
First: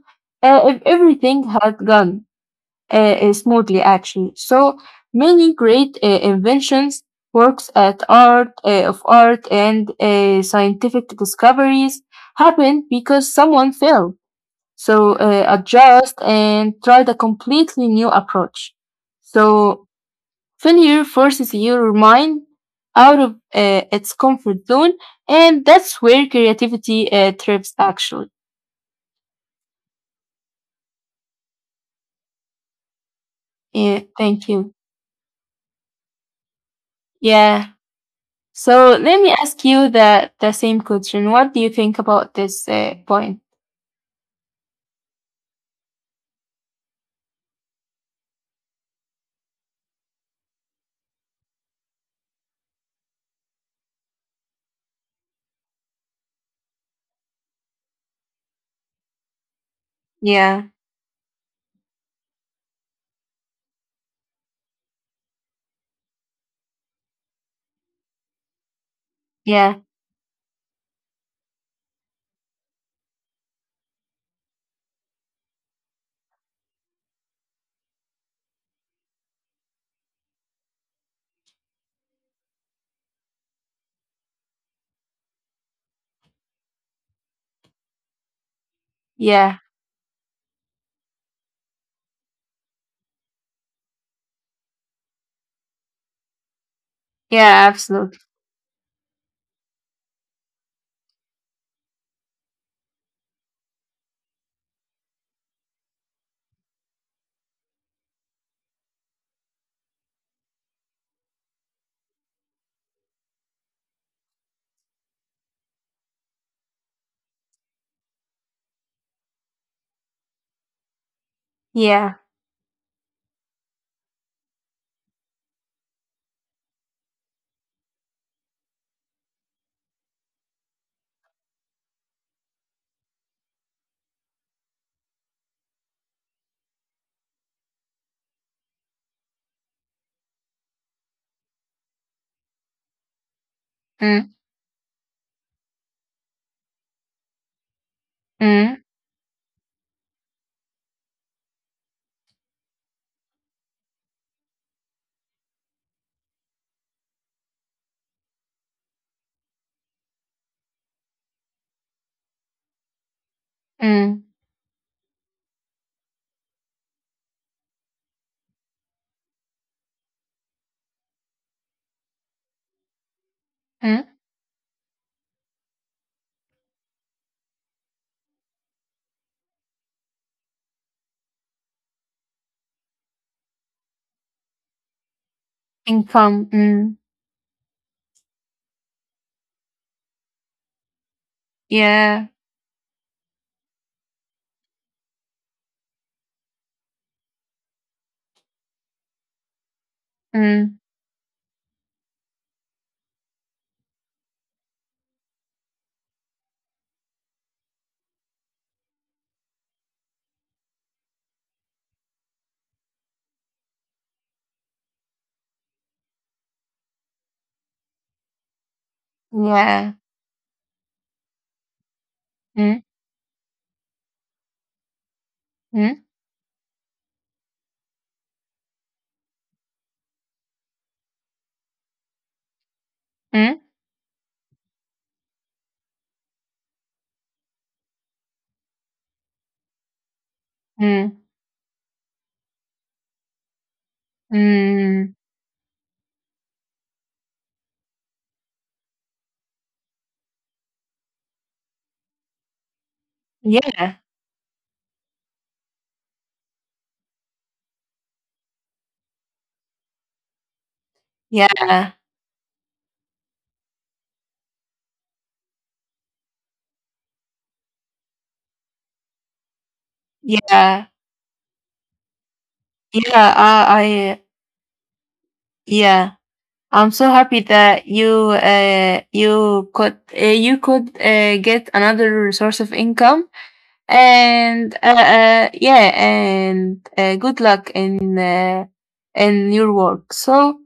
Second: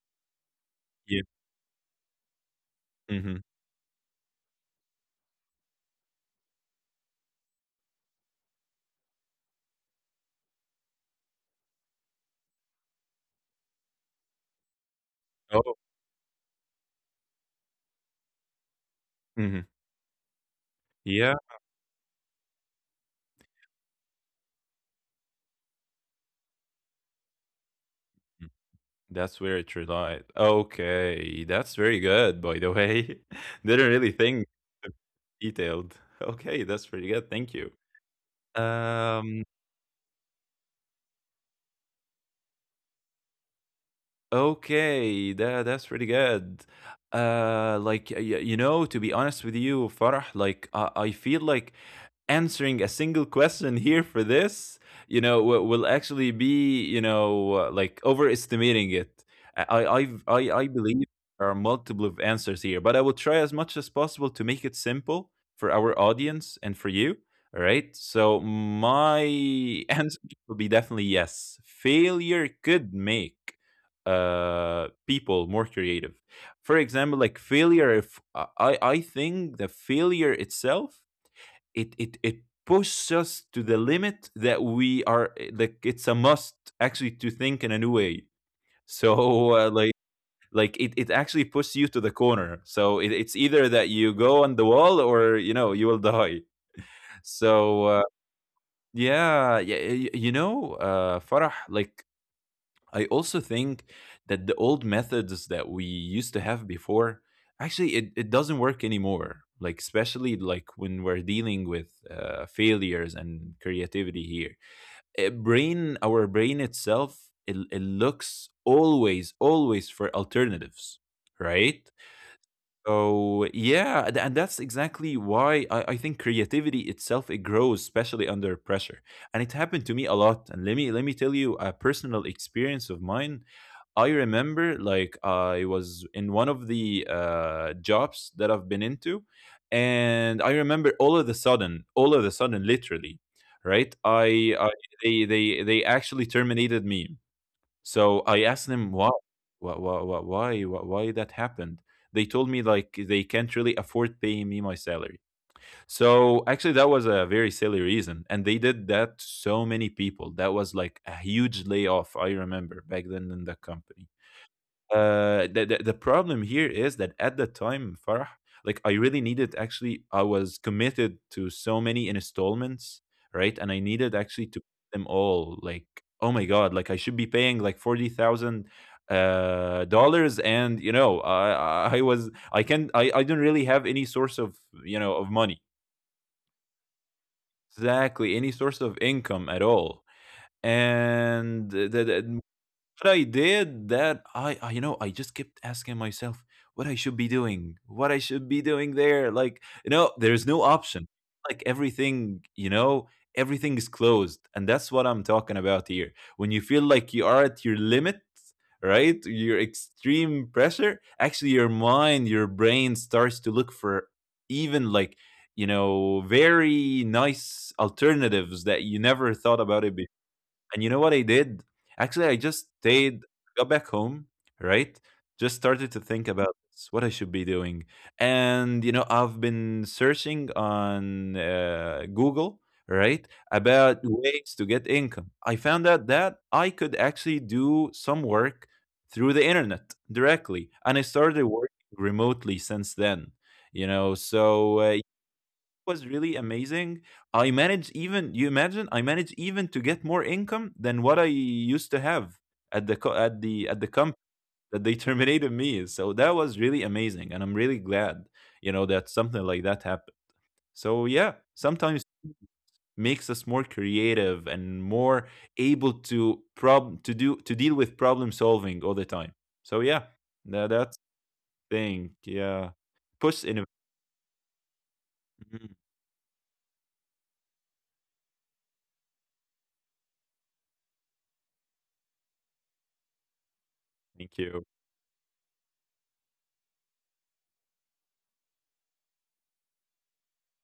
Speaker 2: if
Speaker 1: Yeah.
Speaker 2: everything had gone
Speaker 1: Mm-hmm.
Speaker 2: smoothly. Actually, so many great inventions, works at art of art, and scientific discoveries happen because someone failed, so
Speaker 1: Oh.
Speaker 2: adjust and try the completely new approach.
Speaker 1: Mm-hmm.
Speaker 2: So failure
Speaker 1: Yeah.
Speaker 2: forces your mind out of its comfort zone, and that's where creativity thrives, actually.
Speaker 1: That's where it relied. Okay, that's very good, by the way. Didn't
Speaker 2: Yeah,
Speaker 1: really think.
Speaker 2: thank you.
Speaker 1: Detailed. Okay, that's pretty good. Thank you.
Speaker 2: Yeah. So let me
Speaker 1: Um,
Speaker 2: ask you the same question. What do you think about this point?
Speaker 1: Okay, that's pretty good. Like, you know, to be honest with you, Farah, like I feel like answering a single question here for this, will actually be, like overestimating it. I I've- I
Speaker 2: Yeah.
Speaker 1: believe there are multiple of answers here, but I will try as much as possible to make it simple for our audience and for you. All right. So my
Speaker 2: Yeah.
Speaker 1: answer will be definitely yes. Failure could make people more creative. For example, like failure, if I think the failure itself, it pushes us to the limit that we are, like it's a must actually to think in a new way. So
Speaker 2: Yeah.
Speaker 1: like, it actually pushes you to the corner, so it's either that you go on the wall or you know you will die. So
Speaker 2: Yeah. Absolutely.
Speaker 1: yeah, yeah. You know, Farah, like I also think that the old methods that we used to have before, actually it doesn't work anymore, like especially like when we're dealing with failures and creativity here. A brain Our brain itself, it looks always for alternatives, right?
Speaker 2: Yeah.
Speaker 1: So yeah, and that's exactly why I think creativity itself, it grows especially under pressure. And it happened to me a lot, and let me tell you a personal experience of mine. I remember like I was in one of the jobs that I've been into, and I remember all of the sudden, all of the sudden, literally, right?
Speaker 2: Mm.
Speaker 1: I they actually terminated me. So I asked
Speaker 2: Mm.
Speaker 1: them why, why that happened. They told me like they can't really afford paying me my salary. So actually, that was a very silly reason, and they did that to so many people. That was like a huge layoff, I remember back then in the company.
Speaker 2: Mm.
Speaker 1: The problem here is that at the time, Farah, like I really needed, actually I was committed to so many installments, right? And I
Speaker 2: Mm.
Speaker 1: needed actually to pay them all. Like, oh my god, like I should be paying like 40,000 dollars, and you know, I was I can I don't really have any source of, of money.
Speaker 2: Income. Mm.
Speaker 1: Exactly, any source of income at all. And
Speaker 2: Yeah.
Speaker 1: what I did that, you know, I just kept asking myself what I should be doing, what I should be doing there. Like, you know, there's no
Speaker 2: Mm.
Speaker 1: option. Like everything, you know, everything is closed, and that's what I'm talking about here. When you feel like you are at your limit, right? Your extreme pressure. Actually, your mind, your brain starts to look for even like, you know, very nice alternatives that you never thought about
Speaker 2: Yeah.
Speaker 1: it. And you know what I did? Actually, I just
Speaker 2: Mm,
Speaker 1: stayed, got back home, right? Just started to
Speaker 2: mm,
Speaker 1: think about what I should be doing. And, you know, I've been searching on Google, right,
Speaker 2: mm,
Speaker 1: about ways to get income. I found out that I could actually do some work through the internet directly. And I
Speaker 2: mm,
Speaker 1: started working remotely since then, you know. So,
Speaker 2: mm.
Speaker 1: was really amazing. I managed, even, you imagine, I managed even to get more income than what I used to have at the at the
Speaker 2: Yeah,
Speaker 1: company that they terminated me. So that was really amazing, and I'm really glad, you know, that something like that happened. So yeah,
Speaker 2: yeah,
Speaker 1: sometimes makes us more creative and more able to prob to do to deal with problem solving all the time. So yeah, that,
Speaker 2: yeah,
Speaker 1: that's thing. Yeah,
Speaker 2: yeah.
Speaker 1: push innovation.
Speaker 2: Yeah. I'm so happy that you could, get another source of income,
Speaker 1: Thank you. Thank
Speaker 2: and yeah, and good luck in your work. So,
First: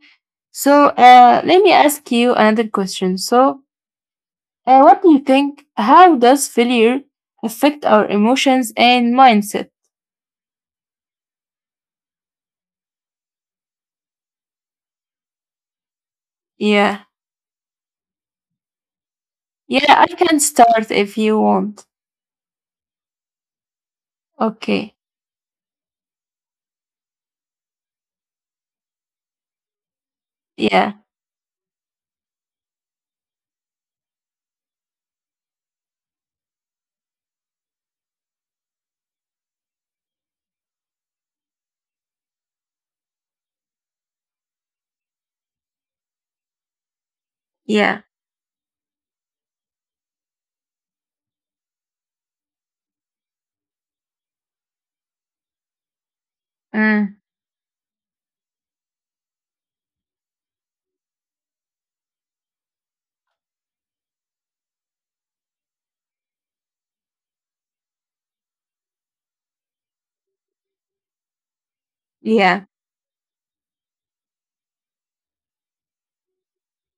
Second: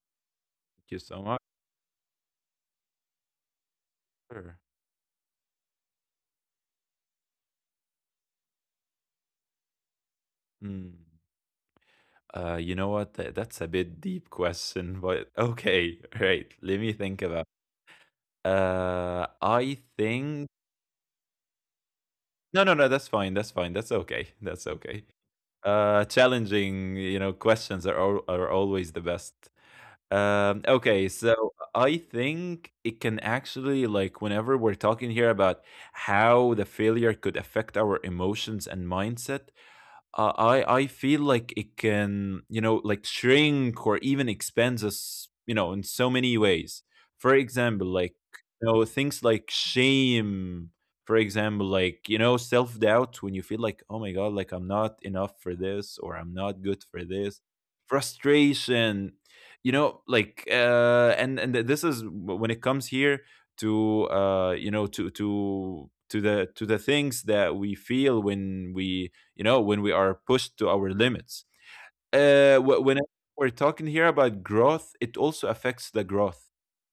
Speaker 1: you so much.
Speaker 2: let me ask you another question. So,
Speaker 1: Sure.
Speaker 2: What do you think? How does failure affect our emotions and mindset?
Speaker 1: Mm. You know what? That's a bit deep question, but okay, right. Let me
Speaker 2: Yeah.
Speaker 1: think about. I
Speaker 2: Yeah, I can
Speaker 1: think
Speaker 2: start if you want.
Speaker 1: No, no, no, that's fine. That's fine. That's okay. That's
Speaker 2: Okay.
Speaker 1: okay. Challenging, you know, questions are are always the best.
Speaker 2: Yeah.
Speaker 1: Okay, so I think it can actually, like whenever we're talking here about how the failure could affect our emotions and mindset, I feel like it can, you know, like shrink or even expand us, you know, in so many ways. For example,
Speaker 2: Yeah.
Speaker 1: like you know, things like shame. For example, like you know, self doubt, when you feel like, oh my god, like I'm not enough for this or I'm not good for
Speaker 2: Mm.
Speaker 1: this. Frustration, you know, like this is when it comes here to, you know, to the things that we feel when we, you know, when we are pushed to our limits.
Speaker 2: Yeah.
Speaker 1: When we're talking here about growth, it also affects the growth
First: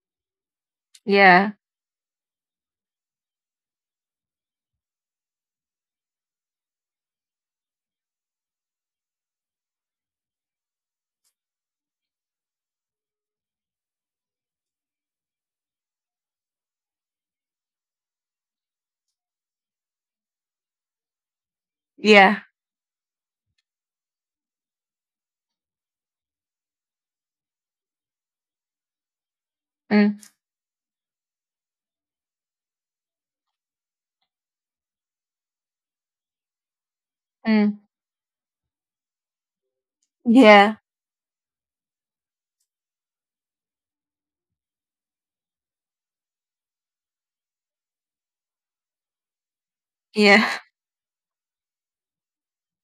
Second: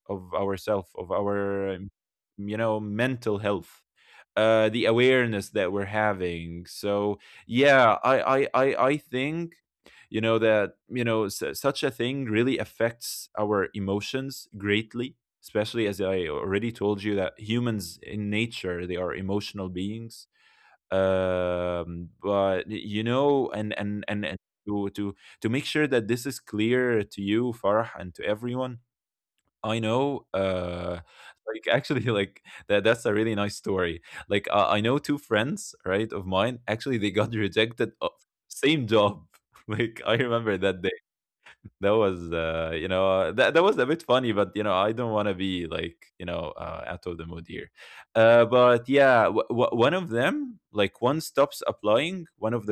Speaker 1: of ourself, of
Speaker 2: Yeah.
Speaker 1: our, you know, mental health, the awareness that we're having. So yeah, I think, you know, that, you know, such a thing really affects our emotions greatly, especially as I already told you that humans in nature, they are emotional beings.
Speaker 2: Yeah.
Speaker 1: But you know, and to, to make sure that this is clear to you, Farah, and to everyone, I
Speaker 2: Mm.
Speaker 1: know, like, actually like, that, that's a really nice story. Like I know two friends, right, of mine, actually they got
Speaker 2: Mm.
Speaker 1: rejected, same job. Like I remember
Speaker 2: Yeah.
Speaker 1: that day, that was, that, that was a bit funny, but you know, I don't want to be like you know, out of the mood here. But yeah, one of
Speaker 2: Yeah.
Speaker 1: them, like, one stops applying, one of,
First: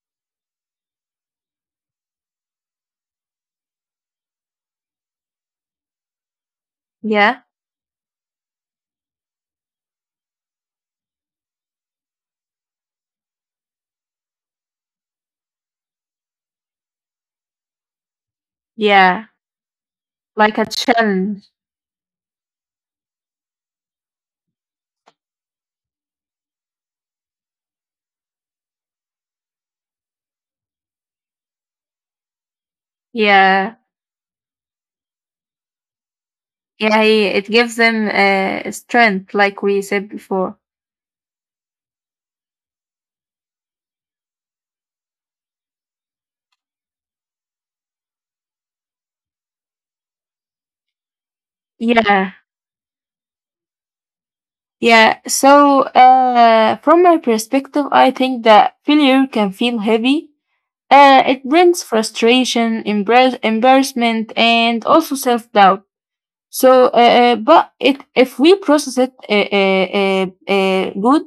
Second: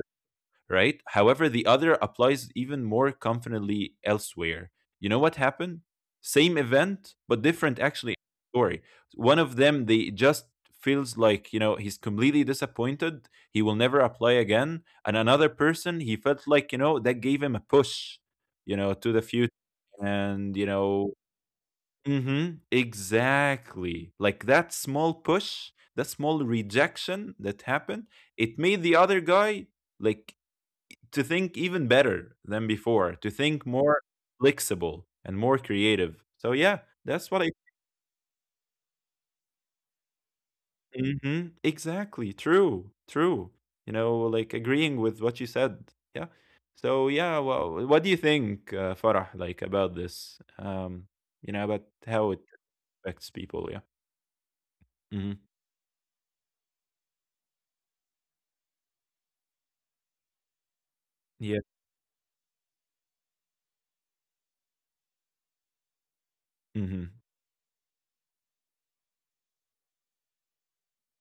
Speaker 1: right? However, the other applies even more confidently elsewhere. You know what happened? Same event,
Speaker 2: Yeah.
Speaker 1: but different actually story. One of them, they just feels like, you know, he's completely disappointed. He will never apply again. And another person, he felt like, you know, that gave him a push, you know, to the
Speaker 2: Yeah.
Speaker 1: future.
Speaker 2: Like
Speaker 1: And
Speaker 2: a
Speaker 1: you know,
Speaker 2: challenge.
Speaker 1: hmm, exactly, like that small push, that small rejection that happened, it made the other guy like to think even better than before, to think
Speaker 2: Yeah.
Speaker 1: more flexible and more creative. So yeah,
Speaker 2: Yeah. Yeah,
Speaker 1: that's
Speaker 2: it
Speaker 1: what I.
Speaker 2: gives them strength, like we said before.
Speaker 1: Hmm, exactly. True. True. You know, like agreeing with what you said. Yeah. So yeah, well, what do you think, Farah, like about this? You know, about
Speaker 2: Yeah.
Speaker 1: how it affects people. Yeah.
Speaker 2: Yeah,
Speaker 1: Hmm.
Speaker 2: from my perspective, I think that failure can feel heavy. It
Speaker 1: Yeah.
Speaker 2: brings frustration, embarrassment, and also self doubt. So,
Speaker 1: Hmm.
Speaker 2: but if we process it good,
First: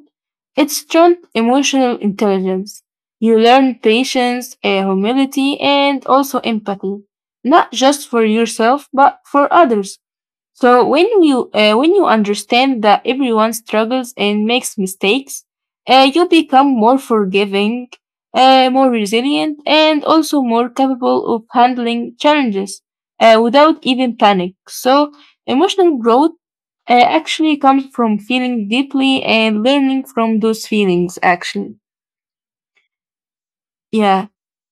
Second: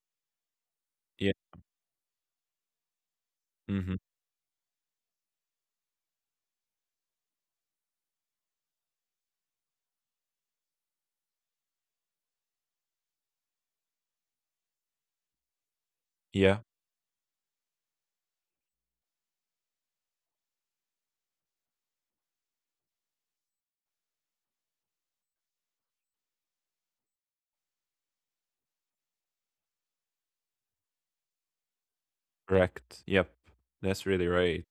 Speaker 2: it's strong
Speaker 1: Yeah.
Speaker 2: emotional intelligence. You learn
Speaker 1: Hmm.
Speaker 2: patience, humility, and also empathy, not just for yourself, but for others. So when you understand that everyone struggles and makes mistakes, you
Speaker 1: Yeah.
Speaker 2: become more forgiving, more resilient, and also more capable of handling challenges without even panic. So emotional growth actually comes from feeling deeply and learning from those feelings, actually.
Speaker 1: Correct. Yep. That's really
Speaker 2: Yeah,
Speaker 1: right.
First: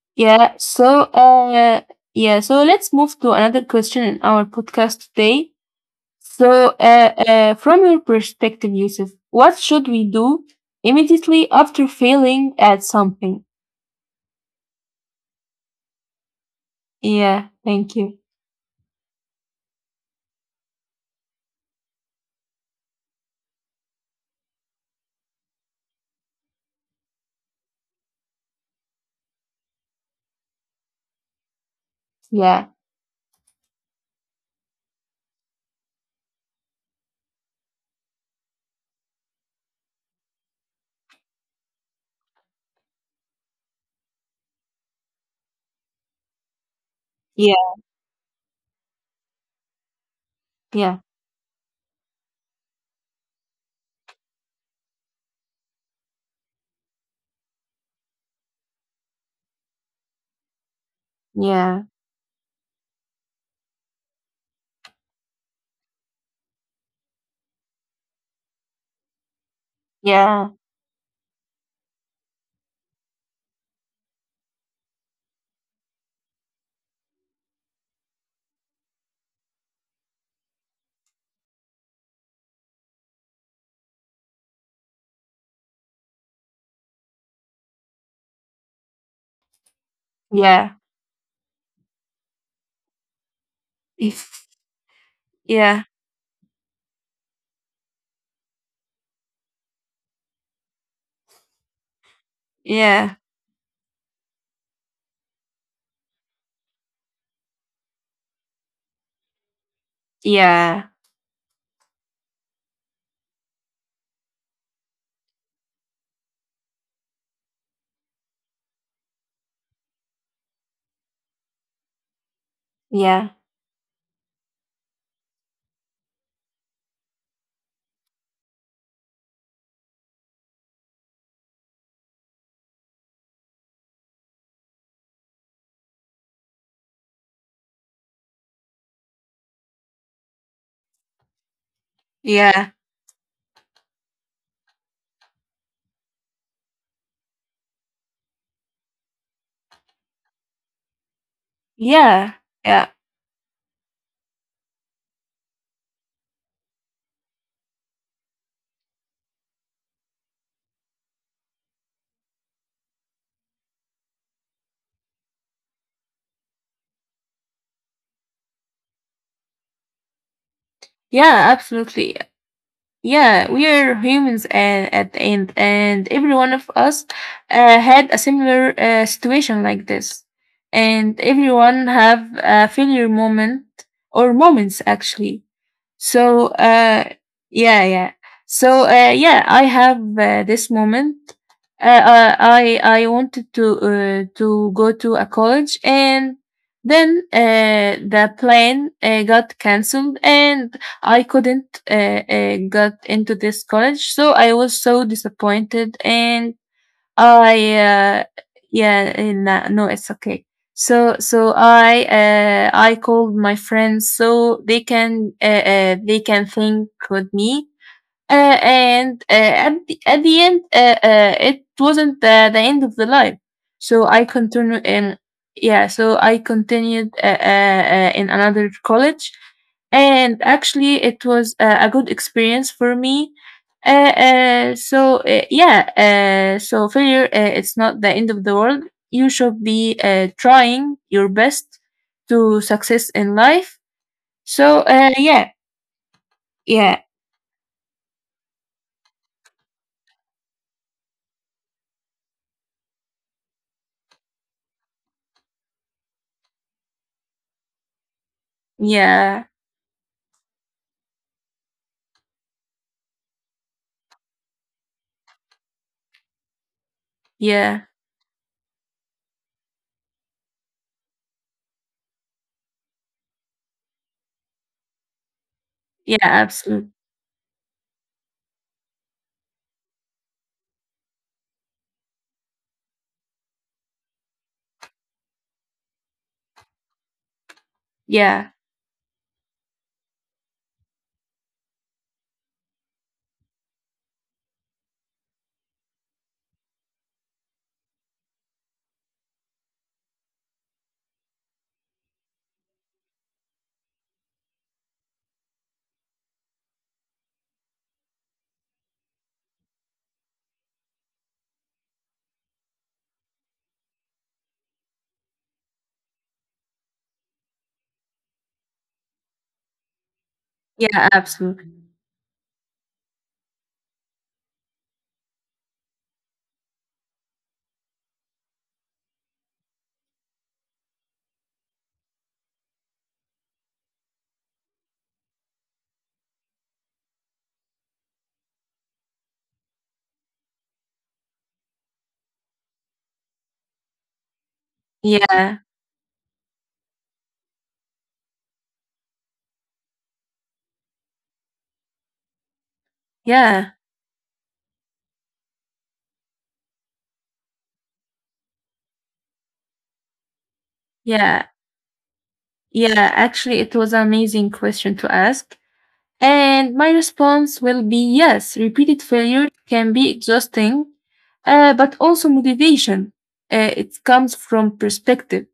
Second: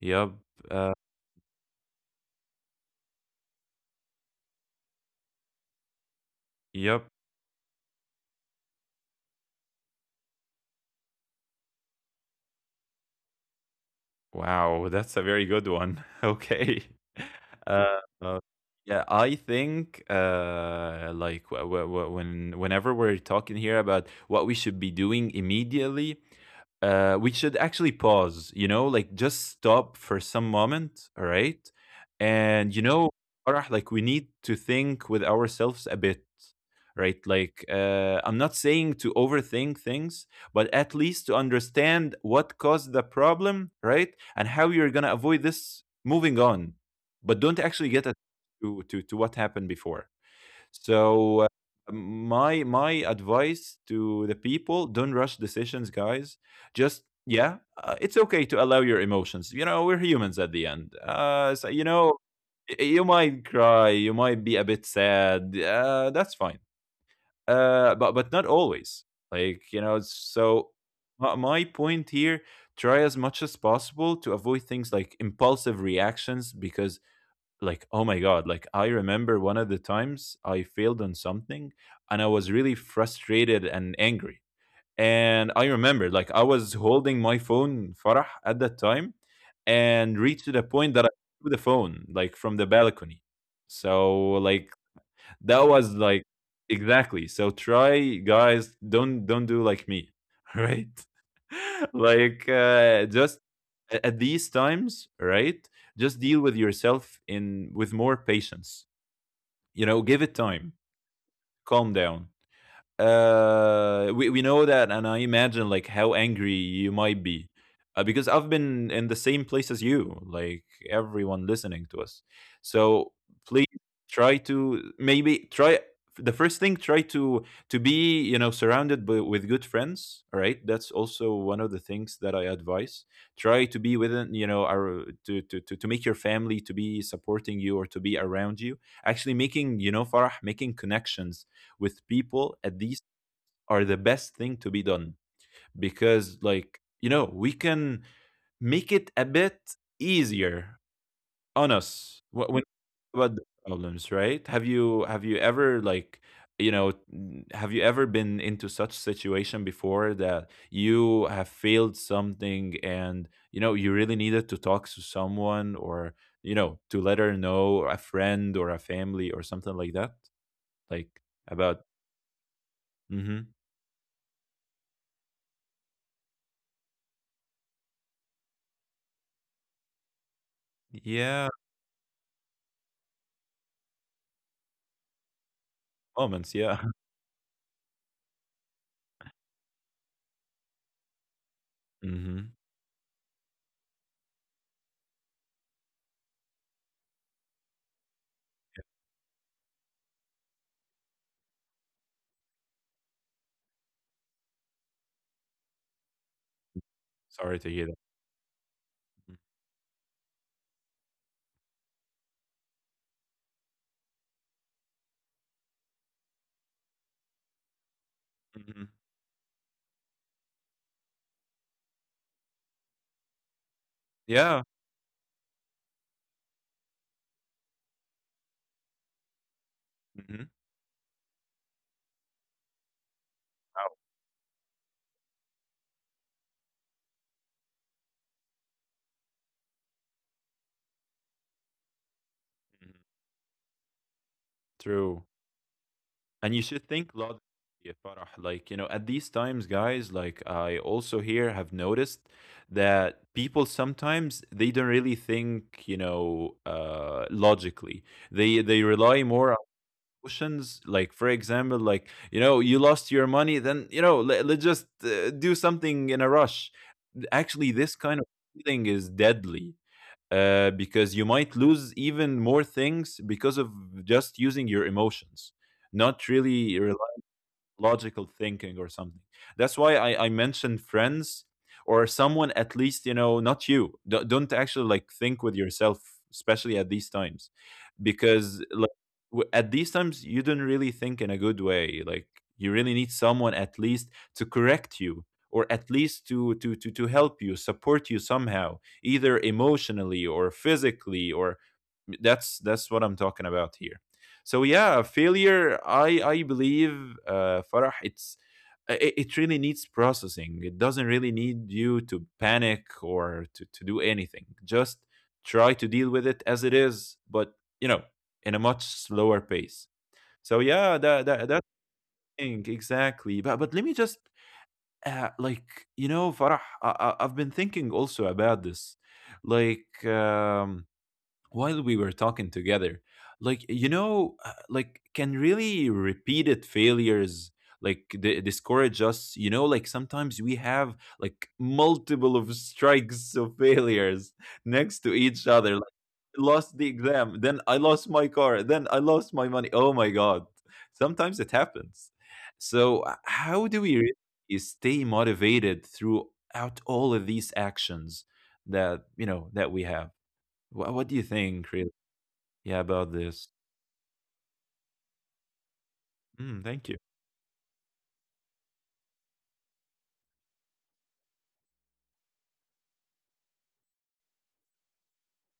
Speaker 1: Yep.
Speaker 2: yeah.
Speaker 1: Uh,
Speaker 2: So yeah. So let's move to another question in our podcast today. So,
Speaker 1: yep.
Speaker 2: from your perspective, Yusuf, what should we do immediately after failing at something?
Speaker 1: Wow, that's a very good one. Okay.
Speaker 2: Yeah, thank
Speaker 1: Uh,
Speaker 2: you.
Speaker 1: uh, yeah, I think like, whenever we're talking here about what we should be doing immediately, we should actually pause, you know, like just stop for some moment, all right?
Speaker 2: Yeah,
Speaker 1: And you know, Farah, like we need to think with ourselves a bit, right? Like I'm not saying to overthink things, but at least to understand what caused the problem, right? And how you're going to avoid this moving on. But
Speaker 2: yeah,
Speaker 1: don't actually get to, to what happened before.
Speaker 2: yeah,
Speaker 1: So, my advice to the people, don't rush decisions, guys. Just yeah, it's okay to allow your emotions, you know, we're humans at the end, so you
Speaker 2: yeah,
Speaker 1: know, you might cry, you might be a bit sad, that's fine. But not always, like you know.
Speaker 2: yeah,
Speaker 1: So my point here, try as much as possible to avoid things like impulsive reactions, because, like, oh my god, like I remember one of the times I failed on something, and I was really frustrated and angry, and I remember like I was holding my phone, Farah, at that time, and reached to the
Speaker 2: yeah,
Speaker 1: point that I threw the phone like from the balcony. So
Speaker 2: if,
Speaker 1: like, that
Speaker 2: yeah,
Speaker 1: was like, exactly. So try, guys, don't do like me, right? Like
Speaker 2: yeah,
Speaker 1: just at these times, right? Just deal with yourself in with more patience. You know, give it time,
Speaker 2: yeah,
Speaker 1: calm down, we know that, and I imagine like how angry you might be, because I've been in the same place as you, like everyone listening to us. So
Speaker 2: yeah,
Speaker 1: please try to maybe try. The first thing, try to be, you know, surrounded by, with good friends, all right? That's also one of the things that I advise. Try to be within, you know, our to make your family to be supporting you or to be around you. Actually making, you know, Farah, making connections with people
Speaker 2: yeah,
Speaker 1: at these are the best thing to be done. Because, like, you know, we can make it a bit easier on us
Speaker 2: yeah,
Speaker 1: when we
Speaker 2: yeah,
Speaker 1: talk about the problems, right? Have you ever, like, you know, have you ever been into such situation before that you have failed something, and you know you really needed to talk to someone, or, you know, to let her know, or a friend or a family or something like that? Like,
Speaker 2: yeah,
Speaker 1: about.
Speaker 2: absolutely.
Speaker 1: hmm
Speaker 2: Yeah, we are humans at the end, and every one of us had a similar situation like this, and
Speaker 1: yeah.
Speaker 2: everyone have a failure moment or moments, actually.
Speaker 1: Moments,
Speaker 2: So,
Speaker 1: yeah.
Speaker 2: yeah, yeah. So, yeah, I have this moment.
Speaker 1: Mhm.
Speaker 2: I wanted to go to a college, and then the plan got cancelled, and I couldn't got into this college. So I was so disappointed, and
Speaker 1: Sorry
Speaker 2: I
Speaker 1: to hear that.
Speaker 2: yeah,
Speaker 1: Mhm.
Speaker 2: no, no, it's okay. So I called my friends so they can think with me
Speaker 1: Mhm.
Speaker 2: and at the end, it wasn't the end of the life. So I
Speaker 1: Yeah.
Speaker 2: continued in yeah. So I continued in another college, and
Speaker 1: Mhm.
Speaker 2: actually it was a good experience for me. Yeah. So failure, it's not the end of the world. You should be trying your best to
Speaker 1: Mhm.
Speaker 2: success in life. So
Speaker 1: True.
Speaker 2: yeah,
Speaker 1: And you should
Speaker 2: yeah,
Speaker 1: think lot. Yeah, Farah. Like, you know, at these times, guys, like I also here have noticed that people sometimes they don't really think, you know, logically. They rely
Speaker 2: yeah,
Speaker 1: more on emotions. Like, for example, like, you know, you lost your money, then, you know, let's just do something in a rush. Actually,
Speaker 2: yeah.
Speaker 1: this kind of feeling is deadly, because you might lose even more things because of just using your emotions,
Speaker 2: Yeah,
Speaker 1: not really
Speaker 2: absolutely.
Speaker 1: logical thinking or something. That's why I mentioned friends, or someone at least, you know, not you. Don't actually like think with yourself, especially at these times,
Speaker 2: Yeah,
Speaker 1: because like at these times you don't really think in a good way. Like you really need someone at least to correct you, or at least to help you, support you somehow, either emotionally or physically, or that's what I'm talking about here. So yeah, failure. I believe, Farah, it really needs processing. It doesn't really need you to panic or to do anything. Just try to deal with it as it is, but, you know, in a much slower pace. So yeah,
Speaker 2: yeah,
Speaker 1: that
Speaker 2: absolutely.
Speaker 1: thing exactly. But let me just like, you know, Farah, I've been thinking also about this, like. While we were talking together, like, you know, like, can really repeated failures, like, discourage us? You know, like, sometimes we have like multiple of strikes of failures next to each
Speaker 2: Yeah,
Speaker 1: other, like, lost the exam, then I lost my car, then I lost my money. Oh my God, sometimes it happens. So, how
Speaker 2: yeah,
Speaker 1: do we really stay motivated throughout all of these actions that, you know, that we have? What do you
Speaker 2: yeah,
Speaker 1: think, really? Yeah, about
Speaker 2: yeah.
Speaker 1: this.
Speaker 2: Actually, it was an amazing question to ask.
Speaker 1: Mm,
Speaker 2: And
Speaker 1: thank
Speaker 2: my
Speaker 1: you.
Speaker 2: response will be yes, repeated failure can be exhausting, but also motivation. It comes from perspective.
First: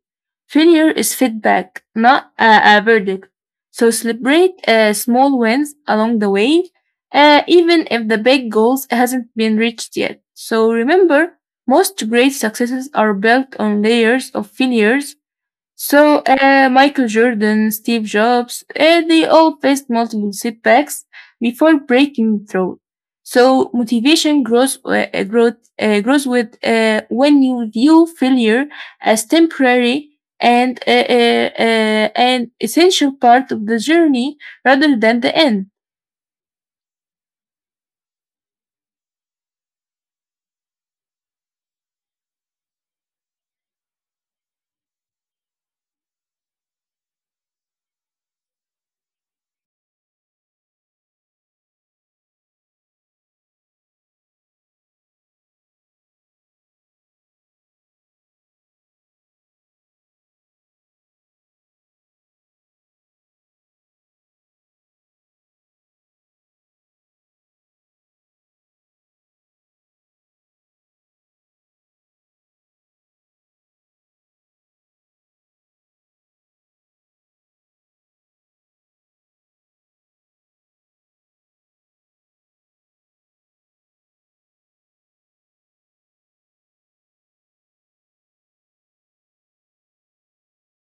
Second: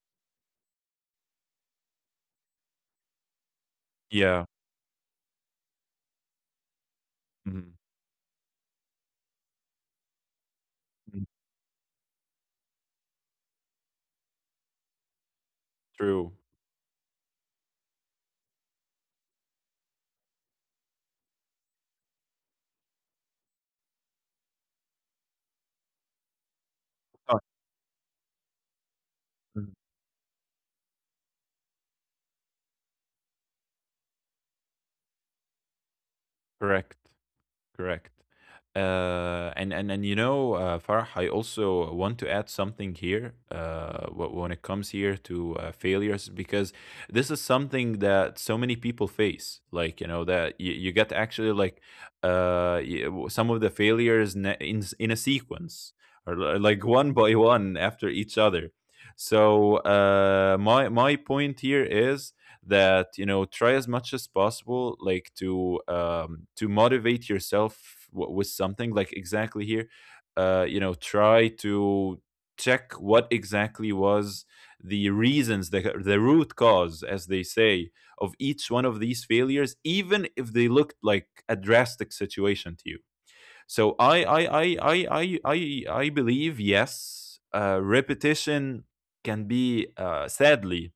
Speaker 2: Failure is feedback, not a verdict. So
Speaker 1: Yeah.
Speaker 2: celebrate small wins along the way,
Speaker 1: Mhm.
Speaker 2: even if the big goals hasn't been reached yet. So
Speaker 1: Mm,
Speaker 2: remember, most great successes are built on layers of failures, so,
Speaker 1: true.
Speaker 2: Michael Jordan, Steve Jobs, they all faced multiple setbacks before breaking through. So, motivation grows, growth, grows with
Speaker 1: Oh,
Speaker 2: when you view failure as
Speaker 1: mhm.
Speaker 2: temporary and an essential part of the journey rather than the end.
Speaker 1: Correct. Correct. And you know, Farah, I also want to add something here, when it comes here to failures, because this is something that so many people face. Like, you know, that you get actually like, some of the failures in in a sequence, or like one by one after each other. So, my my point here is that, you know, try as much as possible, like, to motivate yourself with something like exactly here. You know, try to check what exactly was the reasons, the root cause, as they say, of each one of these failures, even if they looked like a drastic situation to you. So I believe, yes, uh, repetition can be, sadly,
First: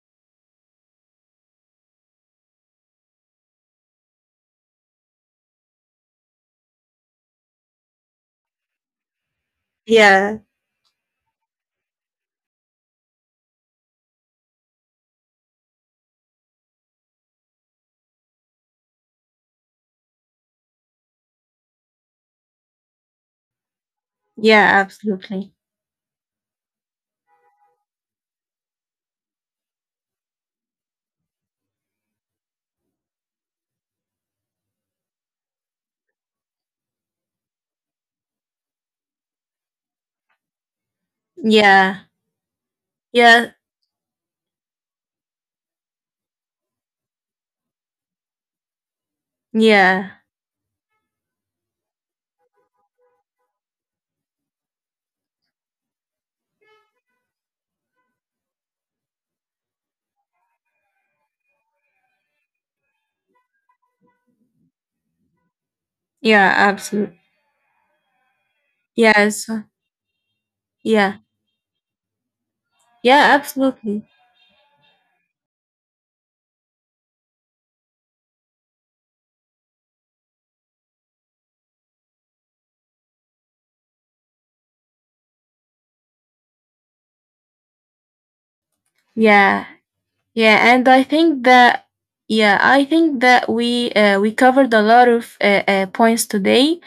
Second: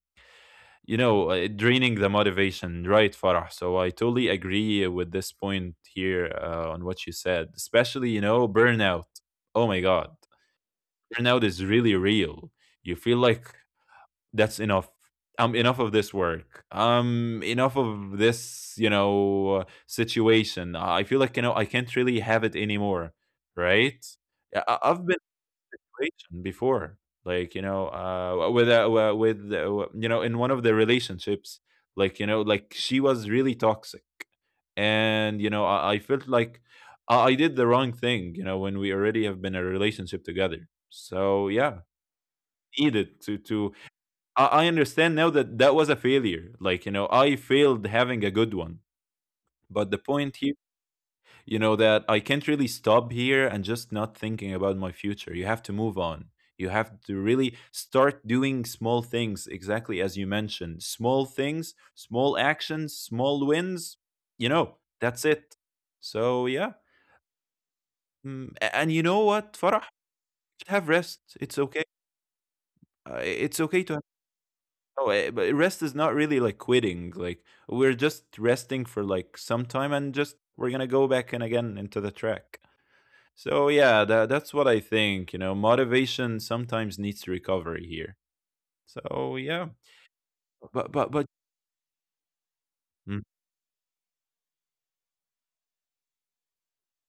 Speaker 1: you know, draining the motivation, right, Farah? So I totally agree with this point here, on what you said, especially, you know, burnout. Oh my God. Burnout is really real. You feel like that's enough. I'm enough of this work. I'm enough of this, you know, situation. I feel like, you know, I can't really have it anymore, right?
Speaker 2: Yeah,
Speaker 1: I've
Speaker 2: absolutely.
Speaker 1: situation before. Like, you know, with, with, you know, in one of the relationships, like, you know, like she was really toxic. And, you know, I felt like I did the wrong thing, you know, when we already have been in a relationship together. So yeah,
Speaker 2: Yeah,
Speaker 1: needed to,
Speaker 2: yeah,
Speaker 1: to, I understand now that that was a failure. Like, you know, I failed having a good one. But the
Speaker 2: yeah,
Speaker 1: point here, you know, that I can't really stop here and just not thinking about my future. You have to move on. You have to really start doing small things exactly as you mentioned: small things, small actions, small wins. You know, that's it. So yeah.
Speaker 2: yeah, absolutely.
Speaker 1: Mm, and you know what,
Speaker 2: Yes,
Speaker 1: Farah, have rest,
Speaker 2: yeah,
Speaker 1: it's okay.
Speaker 2: yeah,
Speaker 1: It's okay to have.
Speaker 2: absolutely.
Speaker 1: Oh, eh, but rest is not really like quitting. Like, we're just resting for like some time, and just we're gonna go back and again into the track. So yeah, that that's what I think. You know, motivation sometimes needs recovery here. So yeah,
Speaker 2: Yeah, Yeah,
Speaker 1: but
Speaker 2: and
Speaker 1: but
Speaker 2: I
Speaker 1: but
Speaker 2: think that yeah, I
Speaker 1: mm,
Speaker 2: think that we covered a lot of points today,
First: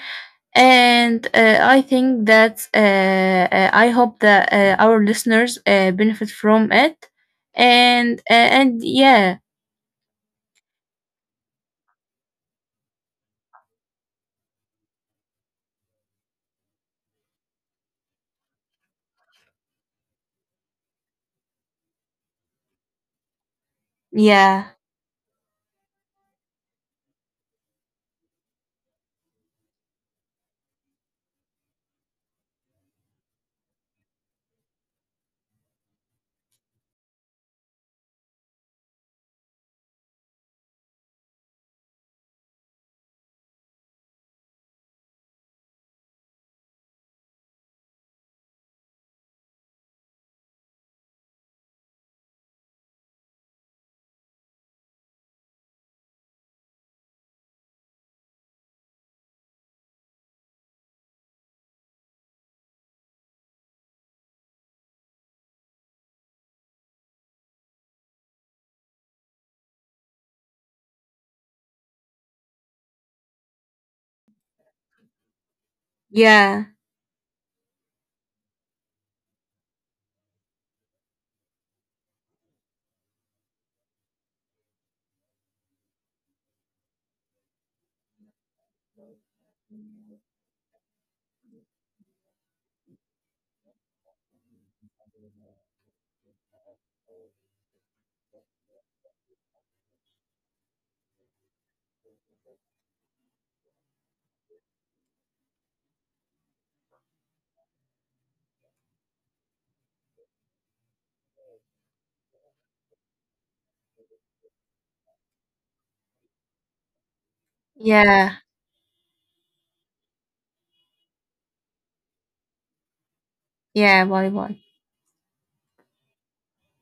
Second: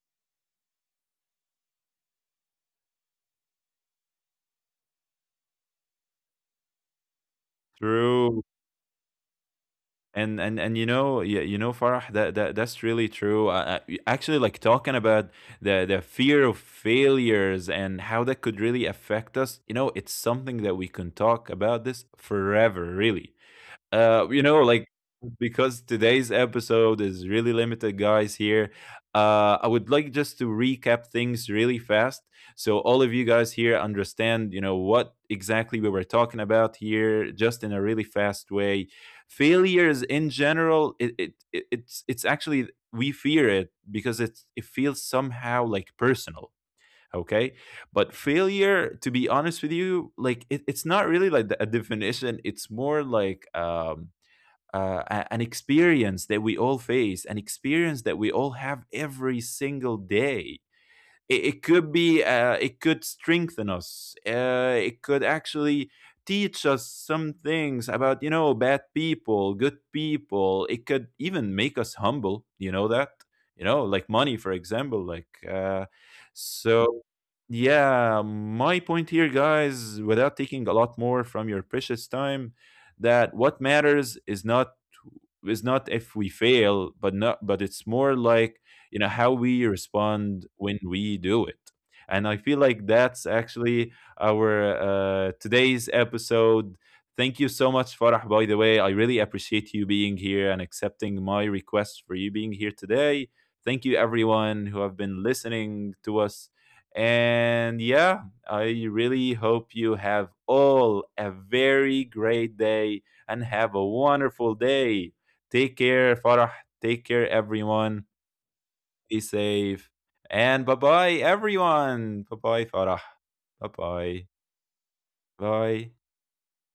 Speaker 2: and I think that I hope that our listeners benefit from it,
Speaker 1: true.
Speaker 2: and yeah,
Speaker 1: And you know, yeah, you know, Farah, that, that's really true. Actually, like, talking about the fear of failures and how that could really affect us. You know, it's something that we can talk about this forever, really. You know,
Speaker 2: yeah,
Speaker 1: like, because today's episode is really limited, guys. Here, I would like just to recap things really fast, so all of you guys here understand, you know, what exactly we were talking about here, just in a really fast way. Failures in general, it's actually, we fear it because it's, it feels somehow like personal. Okay, but failure, to be honest with you, like, it, it's not really like a definition. It's more like an experience that we all face, an experience that we all have every single day. It could be, it could strengthen us. It could actually teach us some things about, you know, bad people, good people. It could even make us humble. You know that, you know, like, money, for example. Like,
Speaker 2: yeah,
Speaker 1: so yeah, my point here, guys, without taking a lot more from your precious time, that what matters is not, if we fail, but not but it's more like, you know, how we respond when we do it. And I feel like that's actually our, today's episode. Thank you so much, Farah. By the way, I really appreciate you being here and accepting my request for you being here today. Thank you, everyone who have been listening to us. And yeah, I really hope you have all a very great day and have a wonderful day. Take care, Farah. Take care, everyone.
Speaker 2: yeah,
Speaker 1: Be safe. And bye bye, everyone. Bye bye, Farah. Bye
Speaker 2: yeah.
Speaker 1: bye.
Speaker 2: Bye bye.
Speaker 1: Bye.